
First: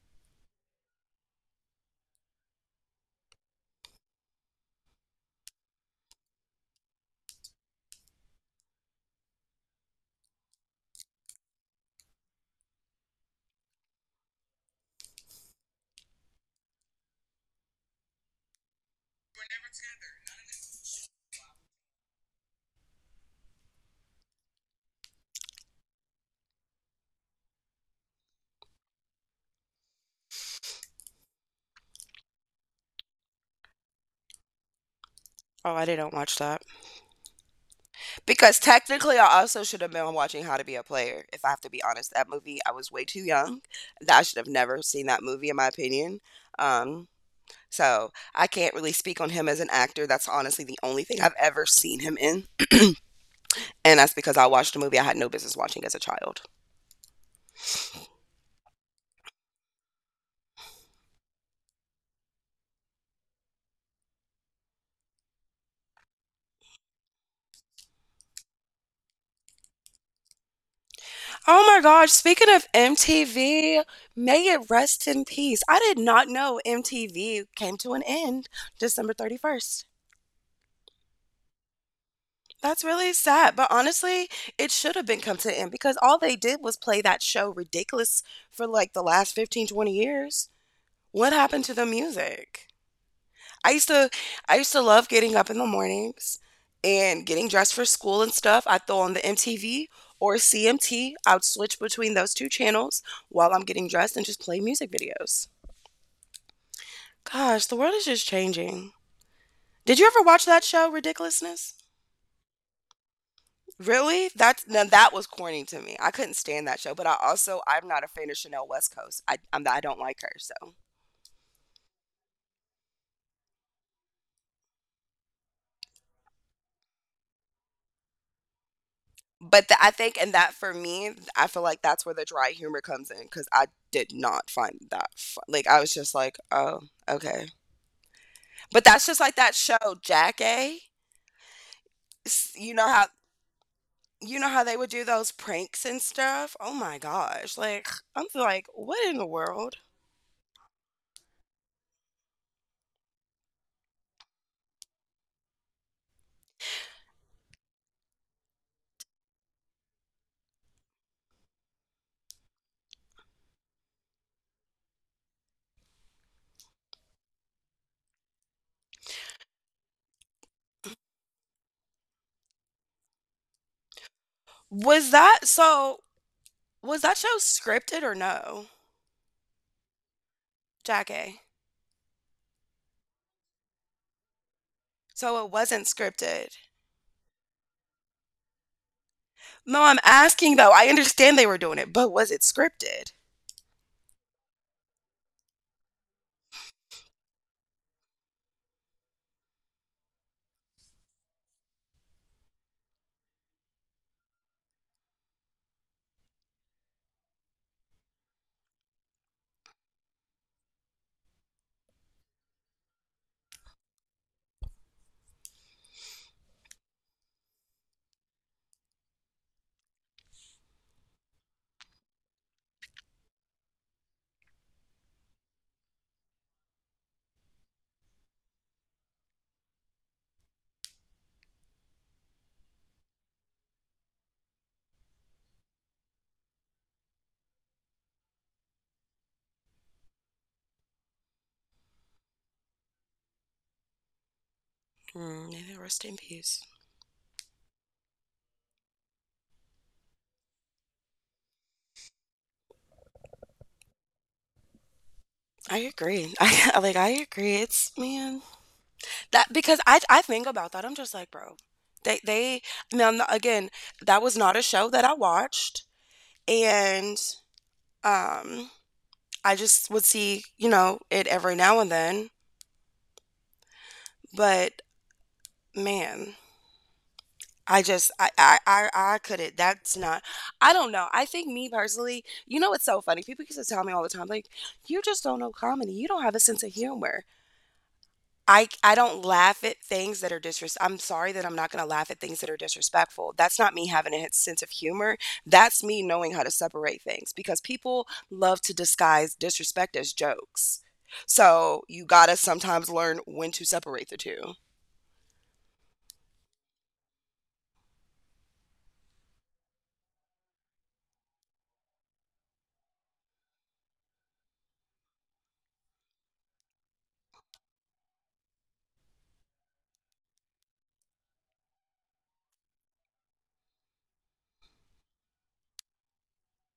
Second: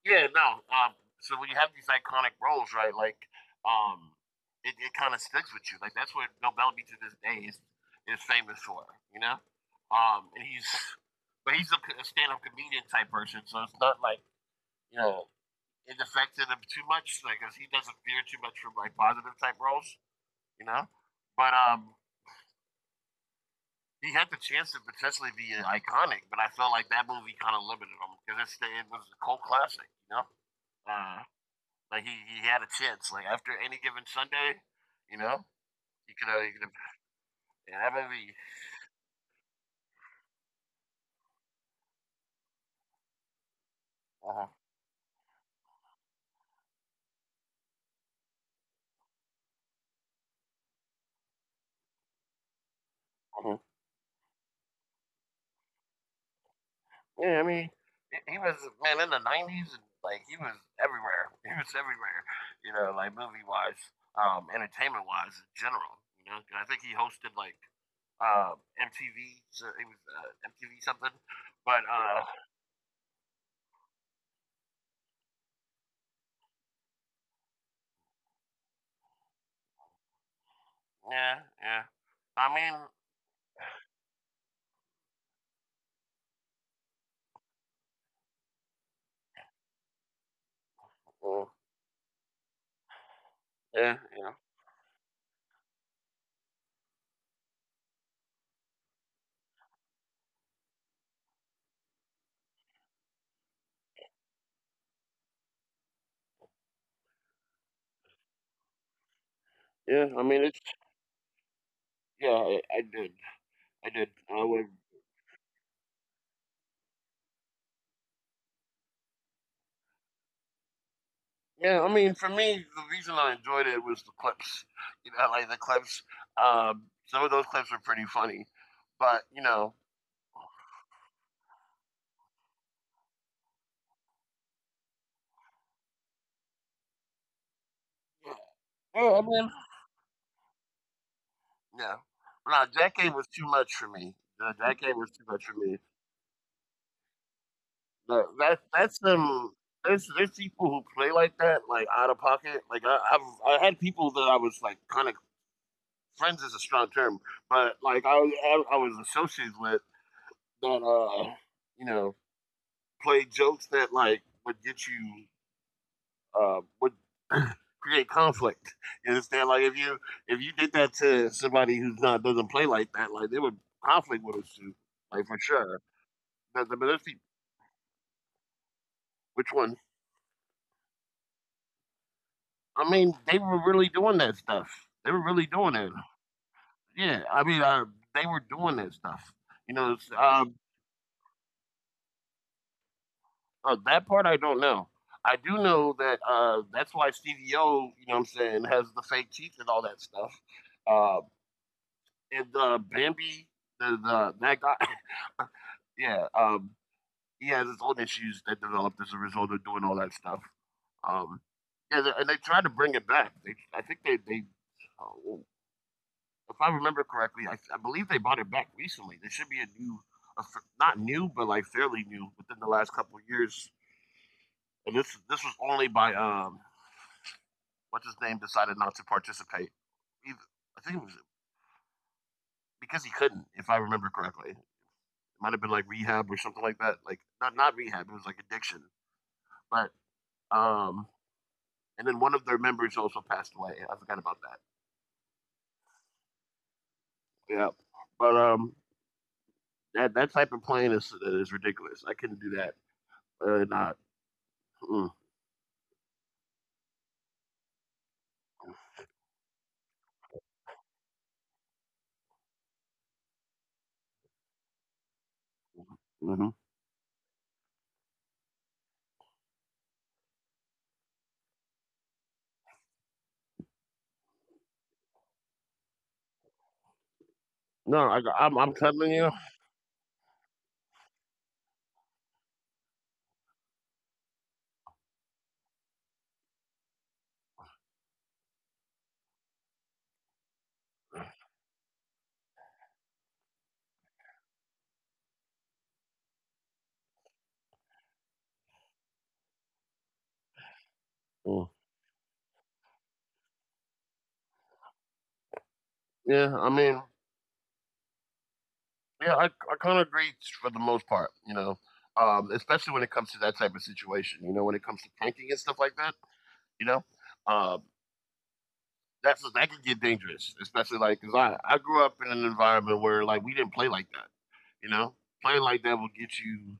Speaker 1: yeah, no. So when you have these iconic roles, right? Like, um, it, it kind of sticks with you. Like that's what Bill Bellamy to this day is famous for. You know, and he's but he's a stand up comedian type person, so it's not like you know it affected him too much. Like, cause he doesn't veer too much from like positive type roles. You know, but He had the chance to potentially be iconic, but I felt like that movie kind of limited him because it was a cult classic. Uh, Like he had a chance. Like after any given Sunday, you know,
Speaker 2: Oh, I didn't
Speaker 1: he
Speaker 2: watch
Speaker 1: could
Speaker 2: that.
Speaker 1: have. He could have. And I maybe.
Speaker 2: Because technically, I also should have been watching How to Be a Player, if I have to be honest. That movie, I was way too young. That I should have
Speaker 1: Uh,
Speaker 2: never seen that movie, in my opinion. Um, so I can't really speak on him as an actor. That's honestly the only thing I've ever seen him in.
Speaker 1: mhm.
Speaker 2: And that's because I watched a movie I had no business watching as a child.
Speaker 1: yeah, I mean, he- was man in the 90s, and like he was everywhere. He was everywhere. You know, like movie wise, entertainment wise, in general. You know, I think he hosted MTV. So it was MTV something.
Speaker 2: Oh my
Speaker 1: But
Speaker 2: gosh, speaking of MTV, may it rest in peace. I did not know MTV came to an end December 31st.
Speaker 1: Yeah, yeah. I
Speaker 2: That's
Speaker 1: mean,
Speaker 2: really sad, but honestly, it should have been come to an end because all they did was play that show Ridiculous for like the last 15, 20 years. What
Speaker 1: uh,
Speaker 2: happened to the music? I used
Speaker 1: yeah,
Speaker 2: to
Speaker 1: yeah,
Speaker 2: I used to love getting up in the mornings and getting dressed for school and stuff. I'd throw on the MTV or CMT. I would switch between those two channels while I'm getting dressed and just play music videos. Gosh, the world is just changing. Did
Speaker 1: yeah.
Speaker 2: you
Speaker 1: I
Speaker 2: ever
Speaker 1: mean,
Speaker 2: watch
Speaker 1: it's
Speaker 2: that show, Ridiculousness?
Speaker 1: yeah. I did. I did.
Speaker 2: Really?
Speaker 1: I would.
Speaker 2: That's, now that was corny to me. I couldn't stand that show, but I'm not a fan of Chanel West Coast. I don't like her, so.
Speaker 1: Yeah, I mean, for me, the reason I enjoyed it was the clips. You know, like the clips. Some of those clips were pretty funny, but
Speaker 2: But the, I think and that for me, I feel like that's where the dry humor comes in cuz I did not find that fun. Like I was just like, "Oh, okay."
Speaker 1: yeah,
Speaker 2: But that's
Speaker 1: yeah, I
Speaker 2: just like
Speaker 1: mean,
Speaker 2: that show Jackie. A.
Speaker 1: yeah.
Speaker 2: S-
Speaker 1: No, that game was too much for me.
Speaker 2: You know
Speaker 1: Nah,
Speaker 2: how
Speaker 1: that
Speaker 2: they would
Speaker 1: game
Speaker 2: do
Speaker 1: was too
Speaker 2: those
Speaker 1: much for me.
Speaker 2: pranks and stuff? Oh my gosh. Like
Speaker 1: That,
Speaker 2: I'm
Speaker 1: that
Speaker 2: like,
Speaker 1: that's
Speaker 2: "What in the world?"
Speaker 1: there's people who play like that, like out of pocket. Like I had people that I was like kind of friends is a strong term, but like I was associated with that you know, play jokes that like would get you would create conflict. You understand? Like if you did that to somebody who's not doesn't play like that, like they would conflict with us too,
Speaker 2: Was
Speaker 1: like for
Speaker 2: that
Speaker 1: sure.
Speaker 2: so
Speaker 1: But let's
Speaker 2: was
Speaker 1: see,
Speaker 2: that show scripted or no?
Speaker 1: which one?
Speaker 2: Jackie?
Speaker 1: I mean, they were really doing that stuff. They were really
Speaker 2: So it
Speaker 1: doing
Speaker 2: wasn't
Speaker 1: it.
Speaker 2: scripted.
Speaker 1: Yeah, I mean, they were doing that stuff. You
Speaker 2: No,
Speaker 1: know,
Speaker 2: I'm
Speaker 1: it's, um,
Speaker 2: asking though. I understand they were doing it, but was it scripted?
Speaker 1: that part I don't know. I do know that that's why Stevie O, you know what I'm saying, has the fake teeth and all that stuff. Uh, and Bambi, the that guy, yeah, um, he has his own issues that developed as a result of doing all that stuff. Um, yeah, and they tried to bring it back. I think if I remember correctly, I believe they bought it back recently. There should be a new, f- not new, but like fairly new within the last couple of years. And this was only by what's his name decided not to participate. Either, I think it was because he couldn't, if I remember correctly. It might have been like rehab or something like that. Like not not rehab. It was like addiction. But um, and then one of their members also passed away. I forgot about that.
Speaker 2: Mm, may they rest in peace.
Speaker 1: Yeah, but That that type of playing is ridiculous. I couldn't do that. Not. Mm,
Speaker 2: I agree. I like. I agree. It's man that because I think about that. I'm just like, bro. They they again. That was not a show that I watched,
Speaker 1: hmm
Speaker 2: and um, I just would see you know it every now and then. But man, I
Speaker 1: No,
Speaker 2: just
Speaker 1: I'm telling
Speaker 2: I
Speaker 1: you.
Speaker 2: couldn't. That's not. I don't know. I think me personally, you know, it's so funny. People used to tell me all the time, like, you just don't know comedy. You don't have a sense of humor. I don't laugh at things that are disres. I'm sorry that I'm not going to laugh at things that are disrespectful. That's not me having a sense of humor. That's me knowing how to separate things because people love to disguise disrespect as jokes.
Speaker 1: Mm.
Speaker 2: So you gotta sometimes learn when to separate the 2.
Speaker 1: Yeah, I mean, yeah, I kind of agree for the most part. You know, especially when it comes to that type of situation. You know, when it comes to pranking and stuff like that. You know, um, that's that could get dangerous, especially like because I grew up in an environment where like we didn't play like that, you know. Playing like that will get you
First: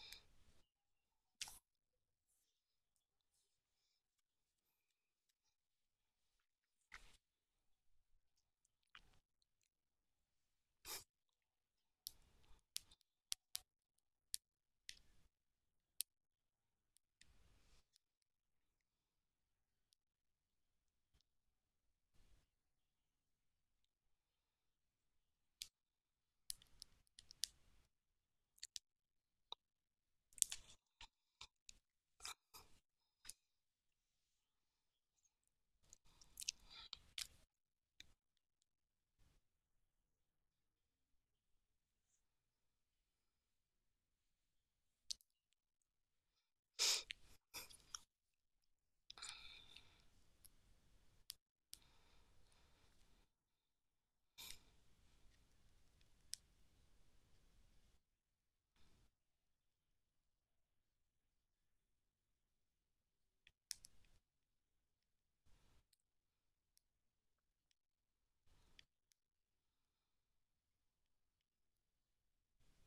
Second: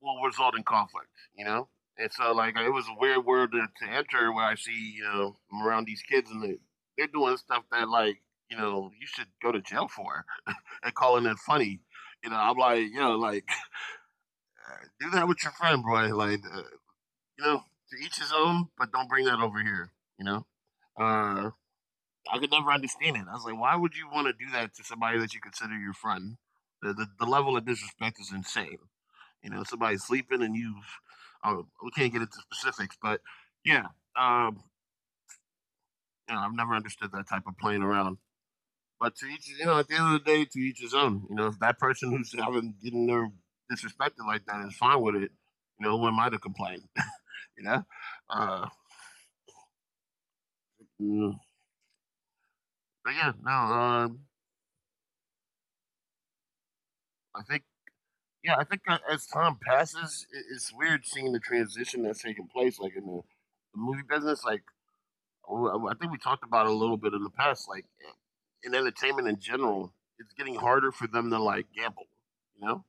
Speaker 1: will result in conflict, you know. And so like it was a weird world to enter where I see you know I'm around these kids and they're doing stuff that like you know you should go to jail for and calling it funny. You know, I'm like, you know, like do that with your friend, boy. You know, to each his own, but don't bring that over here. You know, uh, I could never understand it. I was like, why would you want to do that to somebody that you consider your friend? The level of disrespect is insane. You know, somebody's sleeping and you've, oh, we can't get into specifics, but yeah, um, you know, I've never understood that type of playing around. But to each, you know, at the end of the day, to each his own. You know, if that person who's having getting their disrespected like that is fine with it, you know, who am I to complain? you know, uh, mm, but Yeah, no, I think yeah, I think that as time passes, I it's weird seeing the transition that's taking place, like in the movie business. Like, oh, I think we talked about it a little bit in the past, like in entertainment in general, it's getting harder for them to like gamble, you know,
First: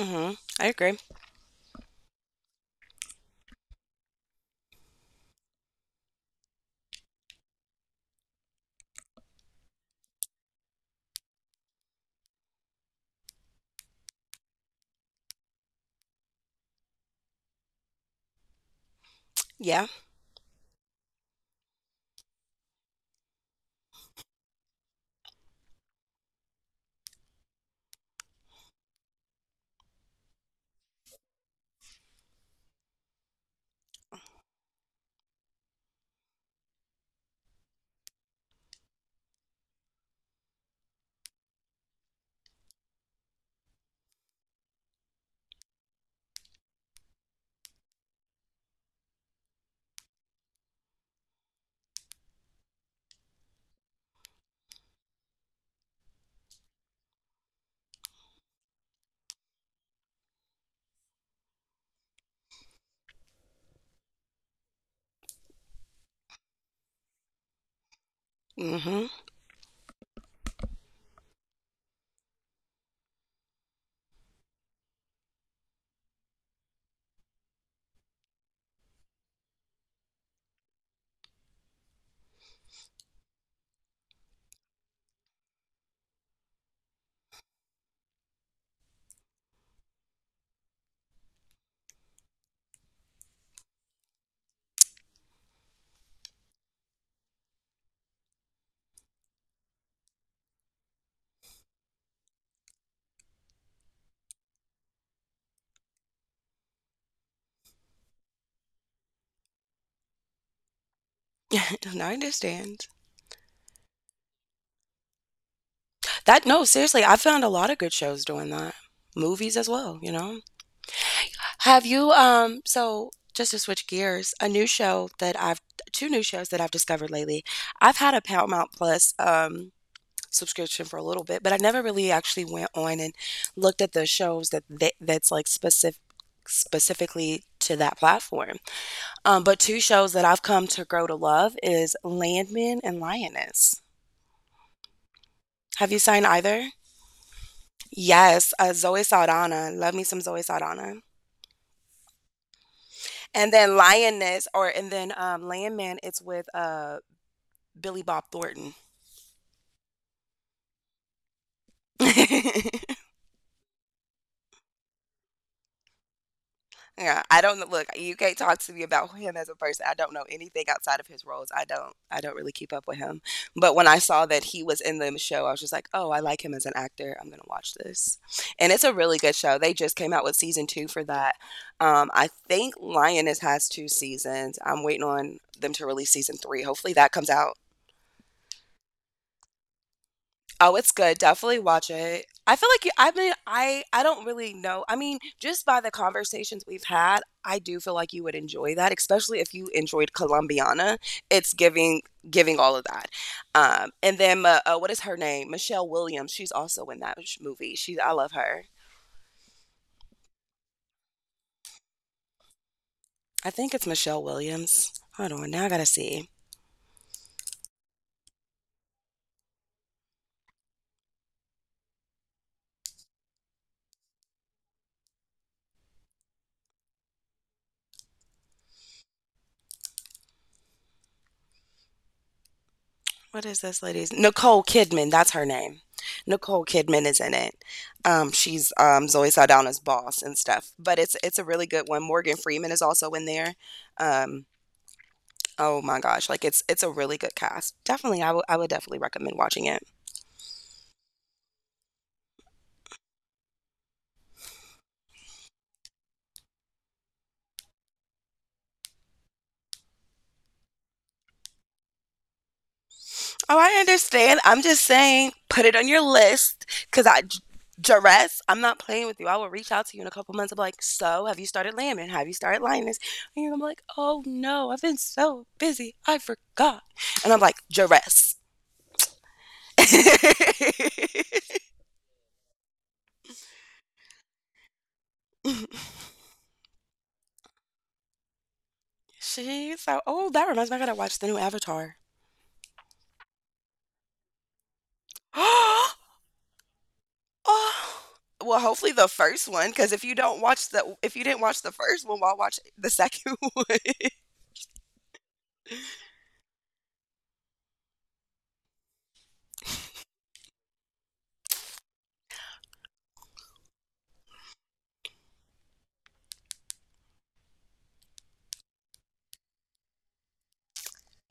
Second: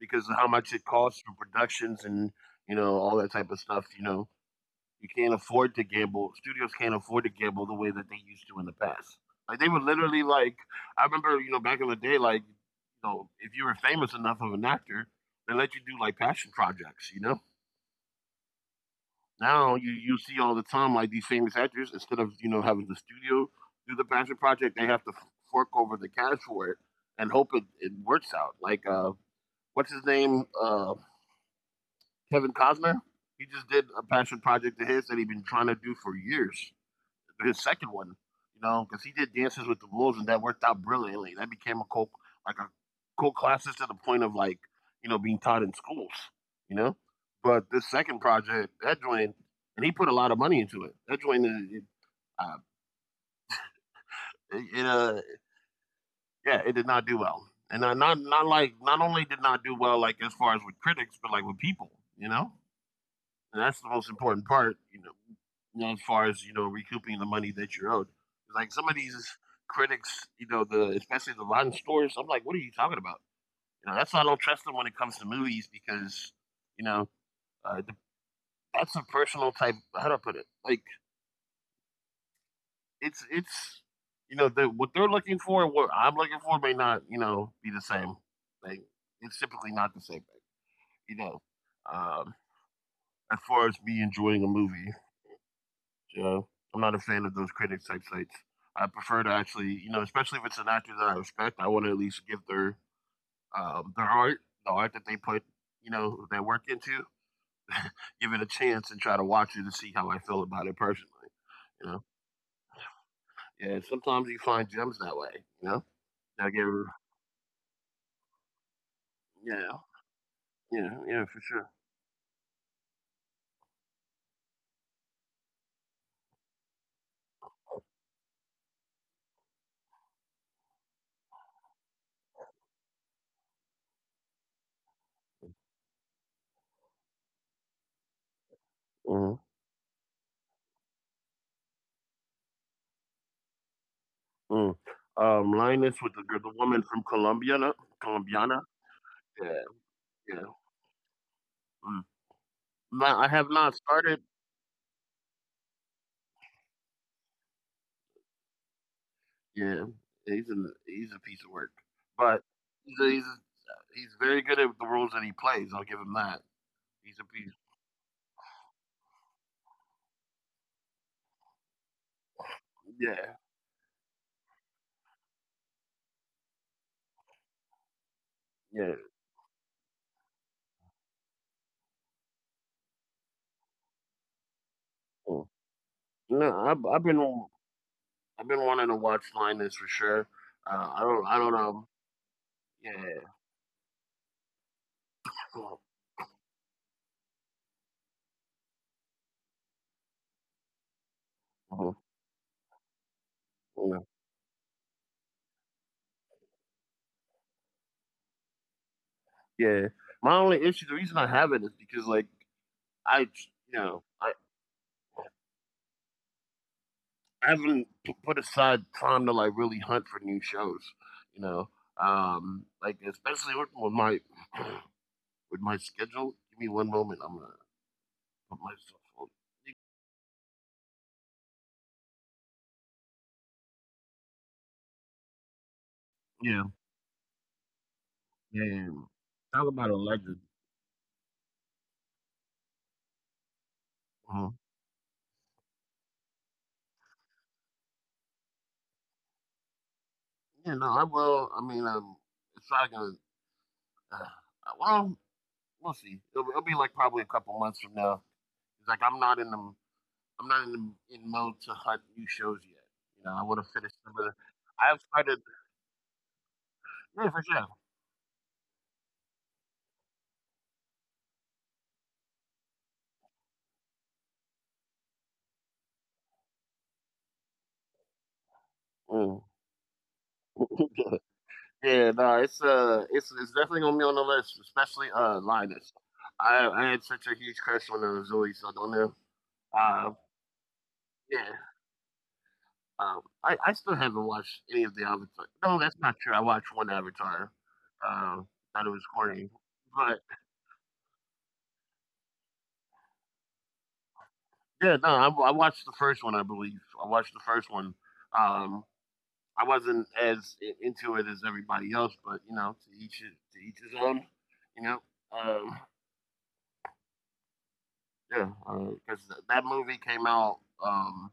Speaker 1: because of how
Speaker 2: I
Speaker 1: much it
Speaker 2: agree.
Speaker 1: costs for productions and you know all that type of stuff, you know. You can't afford to gamble. Studios can't afford to gamble the way that they used to in the past. Like they were literally like, I remember, you know, back in the day, like, you know, if you were famous enough of an actor, they let you do like passion projects, you know. Now
Speaker 2: Yeah.
Speaker 1: you see all the time like these famous actors instead of you know having the studio do the passion project, they have to fork over the cash for it and hope it works out. Like what's his name? Kevin Costner. He just did a passion project of his that he'd been trying to do for years. His second one, you know, because he did dances with the wolves and that worked out brilliantly. That became a cult, like a cult classic to the point of like, you know, being taught in schools, you know. But this second project, that joint, and he put a lot of money into it. That joint, uh, it, uh, it, it, uh, yeah, it did not do well, and not like not only did not do well like as far as with critics, but like with people, you know. And that's the most important part, you know, as far as, you know, recouping the money that you're owed. Like some of
Speaker 2: Mm-hmm.
Speaker 1: these critics, you know, the especially the rotten stores, I'm like, what are you talking about? You know, that's why I don't trust them when it comes to movies because, you know, uh, the, that's a personal type. How do I put it? Like it's you know the, what they're looking for, what I'm looking for may not you know be the same. Like it's typically not the same thing. You know, um, as far as me enjoying a movie, yeah, I'm not a fan of those critics type sites. I prefer to actually, you know, especially if it's an actor that I respect, I want to at least give their art, the art that they put, you know, their work into, give it a chance and try to watch it to see how I feel about it personally. You
Speaker 2: No,
Speaker 1: know,
Speaker 2: I understand.
Speaker 1: yeah. Sometimes you find gems that way. You know,
Speaker 2: That
Speaker 1: I
Speaker 2: no,
Speaker 1: give,
Speaker 2: seriously, I found a lot of good shows doing that. Movies as
Speaker 1: yeah,
Speaker 2: well, you know?
Speaker 1: yeah, yeah, for sure.
Speaker 2: Have you so Just to switch gears, a new show that I've two new shows that I've discovered lately. I've had a Paramount Plus subscription for a little bit, but I never really actually went on and looked at the shows that they, that's like specifically to that platform.
Speaker 1: Mm-hmm.
Speaker 2: Um, but two shows that I've come to grow to love is Landman and Lioness.
Speaker 1: Mm.
Speaker 2: Have
Speaker 1: Linus
Speaker 2: you
Speaker 1: with the
Speaker 2: signed
Speaker 1: girl, the
Speaker 2: either?
Speaker 1: woman from Colombiana,
Speaker 2: Yes,
Speaker 1: Colombiana.
Speaker 2: Zoe
Speaker 1: Yeah,
Speaker 2: Saldana. Love me some
Speaker 1: yeah.
Speaker 2: Zoe Saldana.
Speaker 1: Mm. No, I have
Speaker 2: And
Speaker 1: not
Speaker 2: then
Speaker 1: started.
Speaker 2: Lioness, or and then Landman. It's with Billy Bob Thornton.
Speaker 1: Yeah, he's a piece of work, but he's a, he's he's very good at the roles that he plays. I'll give him that. He's a
Speaker 2: Yeah, I
Speaker 1: piece.
Speaker 2: don't look. You can't talk to me about him as a person. I don't know anything outside of his roles. I don't. I don't really keep up with him.
Speaker 1: Yeah,
Speaker 2: But when I saw that he was in the show, I was just like, oh, I like him as an actor. I'm gonna watch this, and it's a
Speaker 1: yeah.
Speaker 2: really good show. They just came out with season two for that. I think Lioness has two seasons. I'm waiting on
Speaker 1: Mm.
Speaker 2: them to release season
Speaker 1: No,
Speaker 2: three. Hopefully that comes out.
Speaker 1: I've been wanting to watch Linus for sure.
Speaker 2: Oh, it's good.
Speaker 1: I don't
Speaker 2: Definitely watch
Speaker 1: know.
Speaker 2: it. I feel like you, I
Speaker 1: Yeah.
Speaker 2: mean, I don't really know. I mean, just by the conversations we've had, I do feel like you would enjoy that, especially if you enjoyed Colombiana. It's
Speaker 1: Mhm,
Speaker 2: giving giving all of that.
Speaker 1: mhm.
Speaker 2: And then what is her name? Michelle Williams. She's also in that movie. She, I love her.
Speaker 1: Yeah. My only issue, the reason I haven't is because like I you
Speaker 2: I think it's
Speaker 1: know
Speaker 2: Michelle Williams. Hold on, now I gotta see.
Speaker 1: I haven't p- put aside time to like really hunt for new shows. You know, like especially with my with my schedule. Give me one moment. I'm gonna put myself on.
Speaker 2: What is this lady's Nicole Kidman? That's her name.
Speaker 1: Yeah,
Speaker 2: Nicole Kidman is in it.
Speaker 1: yeah.
Speaker 2: She's
Speaker 1: Yeah.
Speaker 2: Zoe
Speaker 1: Talk
Speaker 2: Saldana's
Speaker 1: about a
Speaker 2: boss
Speaker 1: legend.
Speaker 2: and stuff. But it's a really good one. Morgan Freeman is also in there. Um,
Speaker 1: Uh-huh.
Speaker 2: oh my gosh, like it's a really good cast. Definitely, I would definitely recommend watching it.
Speaker 1: Yeah, no, I will. It's not gonna. Uh, well, we'll see. It'll be like probably a couple months from now. It's like I'm not in the I'm not in in mode to hunt new shows yet. You know, I would
Speaker 2: Oh,
Speaker 1: have
Speaker 2: I
Speaker 1: finished some of the.
Speaker 2: understand. I'm just
Speaker 1: I've
Speaker 2: saying,
Speaker 1: started.
Speaker 2: put it on your list because I
Speaker 1: Yeah, for
Speaker 2: duress. I'm not playing with you. I will reach out to you in a couple months. I'm like, so have you started lambing? Have you started lying this? And you're gonna be like, oh no, I've been so busy, I forgot. And I'm like, duress.
Speaker 1: sure. Mm. Yeah, no, it's definitely gonna be on the list, especially Linus. I had such a huge crush on Zoe Saldana.
Speaker 2: She's so
Speaker 1: Uh,
Speaker 2: old. That reminds me, I gotta watch the new
Speaker 1: yeah.
Speaker 2: Avatar.
Speaker 1: I still haven't watched any of the Avatar. No, that's
Speaker 2: Oh,
Speaker 1: not true. I watched one Avatar. Um,
Speaker 2: well,
Speaker 1: Thought it
Speaker 2: hopefully
Speaker 1: was
Speaker 2: the
Speaker 1: corny,
Speaker 2: first one, because if you
Speaker 1: but
Speaker 2: don't watch the, if you didn't watch the first one, well, I'll watch the second one.
Speaker 1: yeah, no, I watched the first one. I believe I watched the first one. Um, I wasn't as I- into it as everybody else, but you know, to each his own. You know, um, yeah, because that movie came out. Um,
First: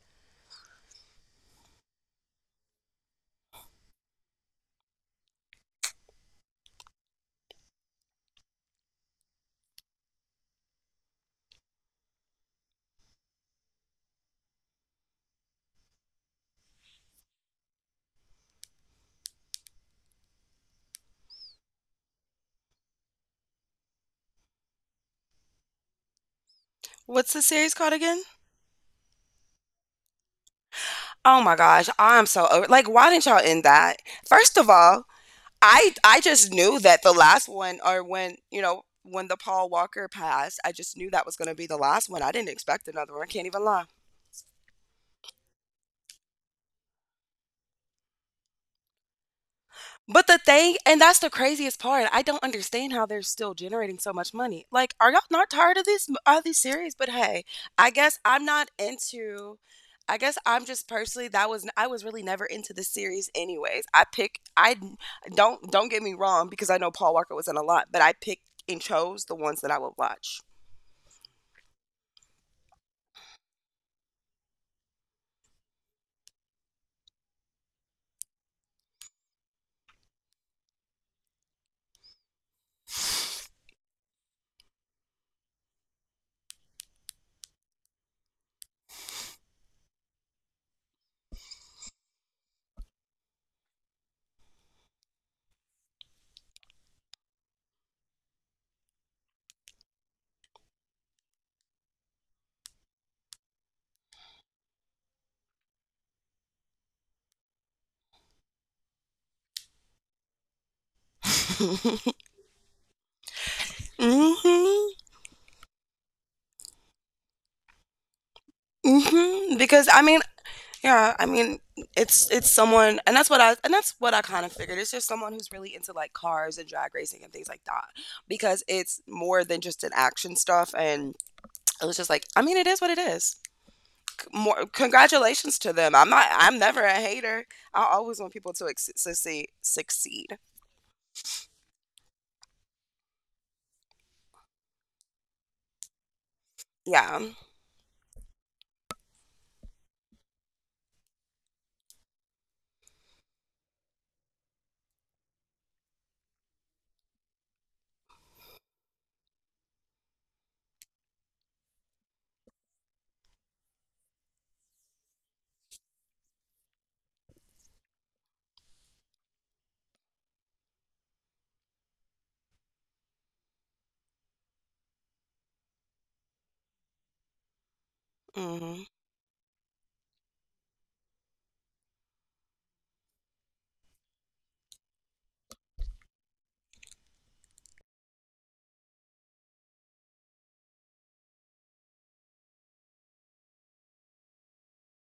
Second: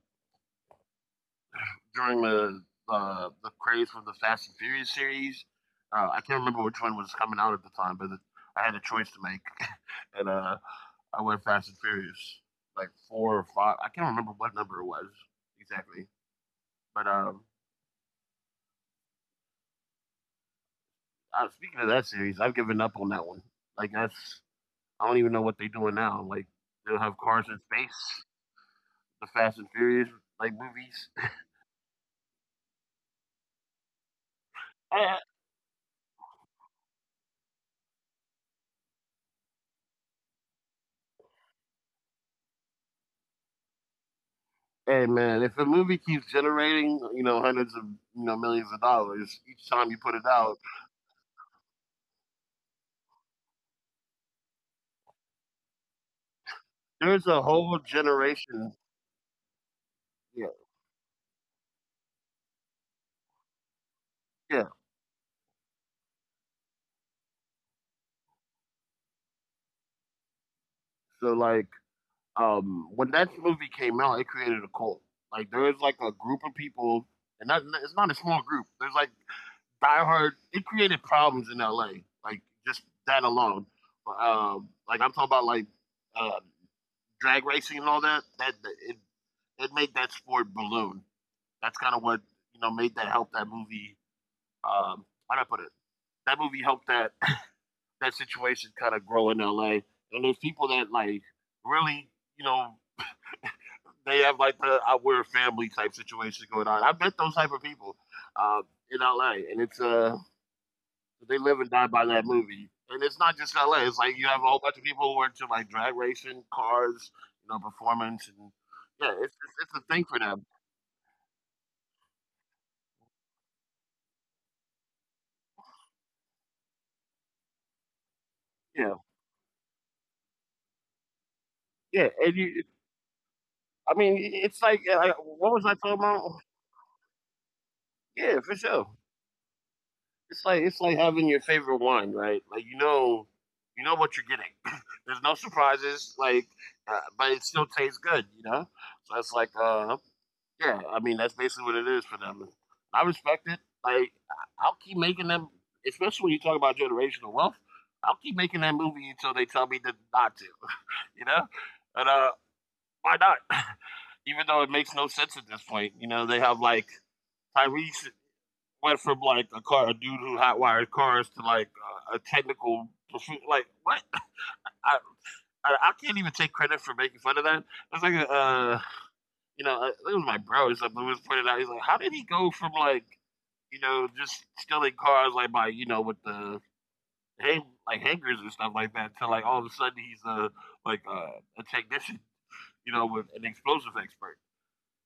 Speaker 1: During the craze for the Fast and Furious series. I can't remember which one was coming out at the time, but I had a choice to make, and I went Fast and Furious, like four or five. I can't remember what number it was exactly. But Speaking of that series, I've given up on that one. Like that's I don't even know what they're doing now. Like they'll have
Speaker 2: What's the
Speaker 1: cars in
Speaker 2: series called again?
Speaker 1: space, the Fast and Furious like movies.
Speaker 2: Oh my gosh, I'm so over. Like, why didn't y'all end that? First of all,
Speaker 1: I,
Speaker 2: I just knew that the last one, or when you know when the Paul Walker passed, I just knew that was going to be the last one. I didn't expect another one. I can't even lie.
Speaker 1: Hey man, if a movie keeps generating, you know, hundreds of, you know, millions of dollars each time you put
Speaker 2: But
Speaker 1: it
Speaker 2: the
Speaker 1: out,
Speaker 2: thing and that's the craziest part, I don't understand how they're still generating so much money. Like, are y'all not tired of this? Are these series? But
Speaker 1: there's
Speaker 2: hey,
Speaker 1: a whole
Speaker 2: I guess I'm not
Speaker 1: generation.
Speaker 2: into I guess
Speaker 1: Yeah,
Speaker 2: I'm just personally that was I was really never into the series anyways.
Speaker 1: yeah.
Speaker 2: I don't get me wrong because I know Paul Walker was in a lot, but I picked and chose the ones that I would watch.
Speaker 1: So like, when that movie came out, it created a cult. Like there's like a group of people, and not, it's not a small group. There's like diehard. It created problems in L.A. Like just that alone. Like I'm talking about like uh, drag racing and all that. It it made that sport balloon. That's kind of what, you know, made that, help that movie. Um, how do I put it? That movie helped that that situation kind of grow in LA. And there's people that like really, you know, they have like the "I, we're a family" type situation going on. I met those type of people uh, in LA, and it's they live and die by that movie. And it's not just LA. It's like you have a whole bunch of
Speaker 2: Mhm.
Speaker 1: people who are into like drag racing, cars, you know, performance, and yeah, it's it's,
Speaker 2: Mhm.
Speaker 1: it's
Speaker 2: Because
Speaker 1: a thing
Speaker 2: I
Speaker 1: for
Speaker 2: mean,
Speaker 1: them.
Speaker 2: yeah, I mean, it's someone, and that's what I kind of figured. It's just someone who's really into like cars and drag racing and things like that, because
Speaker 1: Yeah,
Speaker 2: it's more than just an action stuff. And it was
Speaker 1: yeah,
Speaker 2: just like,
Speaker 1: and
Speaker 2: I mean,
Speaker 1: you
Speaker 2: it is what it is.
Speaker 1: I mean,
Speaker 2: C-
Speaker 1: it's
Speaker 2: More
Speaker 1: like, what
Speaker 2: congratulations
Speaker 1: was I
Speaker 2: to
Speaker 1: talking
Speaker 2: them. I'm
Speaker 1: about?
Speaker 2: not. I'm never a hater. I always want
Speaker 1: Yeah, for
Speaker 2: people to
Speaker 1: sure.
Speaker 2: ex- Succeed.
Speaker 1: It's like having your favorite wine, right? Like you know what you're getting. There's no surprises, like,
Speaker 2: Yeah.
Speaker 1: but it still tastes good, you know. So it's like, yeah. I mean, that's basically what it is for them. I respect it. Like, I'll keep making them, especially when you talk about generational wealth. I'll keep making that movie until they tell me that not to, you know. And Why not? Even though it makes no sense at this point, you know, they have like Tyrese went from like a dude who hotwired cars to like a technical, like what? I, I can't even take credit for making fun of that. It's like a,
Speaker 2: Mm-hmm.
Speaker 1: it was my bro or something who was pointed out. He's like, how did he go from like, you know, just stealing cars like by, you know, with the hangers and stuff like that to like all of a sudden he's a like a technician, you know, with an explosive expert.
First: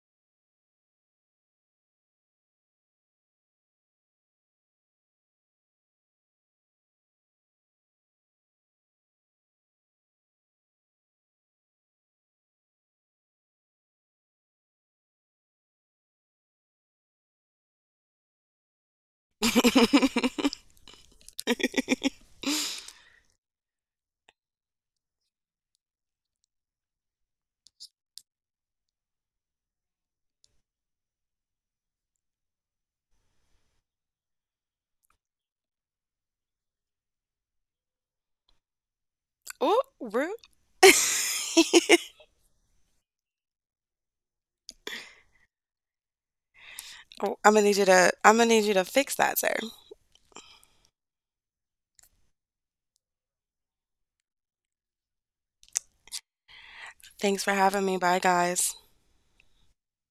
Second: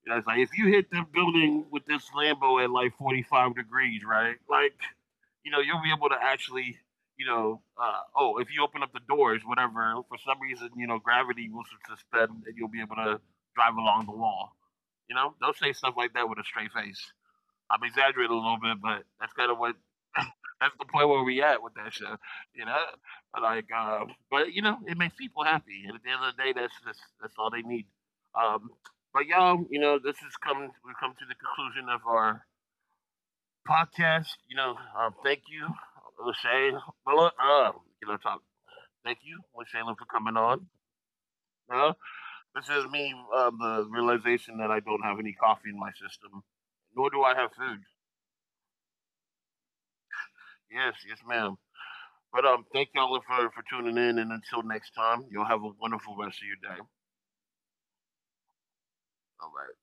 Speaker 1: Yeah, it's like if you hit the building with this Lambo at like 45 degrees, right? Like, you know, you'll be able to actually, you know, oh, if you open up the doors, whatever, for some reason, you know, gravity will suspend and you'll be able to drive along the wall. You know, they'll say stuff like that with a straight face. I'm exaggerating a little bit, but that's kind of what that's the point where we at with that show, you know. But you know, it makes people happy, and at the end of the day, that's all they need. Um, but y'all, you know, this is coming. We have come to the conclusion of our podcast. You know, thank you, Lachey. Well, you know, talk. Thank you, Lachey,
Speaker 2: Oh,
Speaker 1: for coming
Speaker 2: rude.
Speaker 1: on. Uh, this is me. The realization that I don't have any coffee in my system, nor do I have food.
Speaker 2: I'm gonna need you to fix that, sir.
Speaker 1: Yes, yes, ma'am. But Thank y'all for tuning in, and until next time, y'all have a wonderful rest of your day.
Speaker 2: Thanks for having me. Bye, guys.
Speaker 1: All right.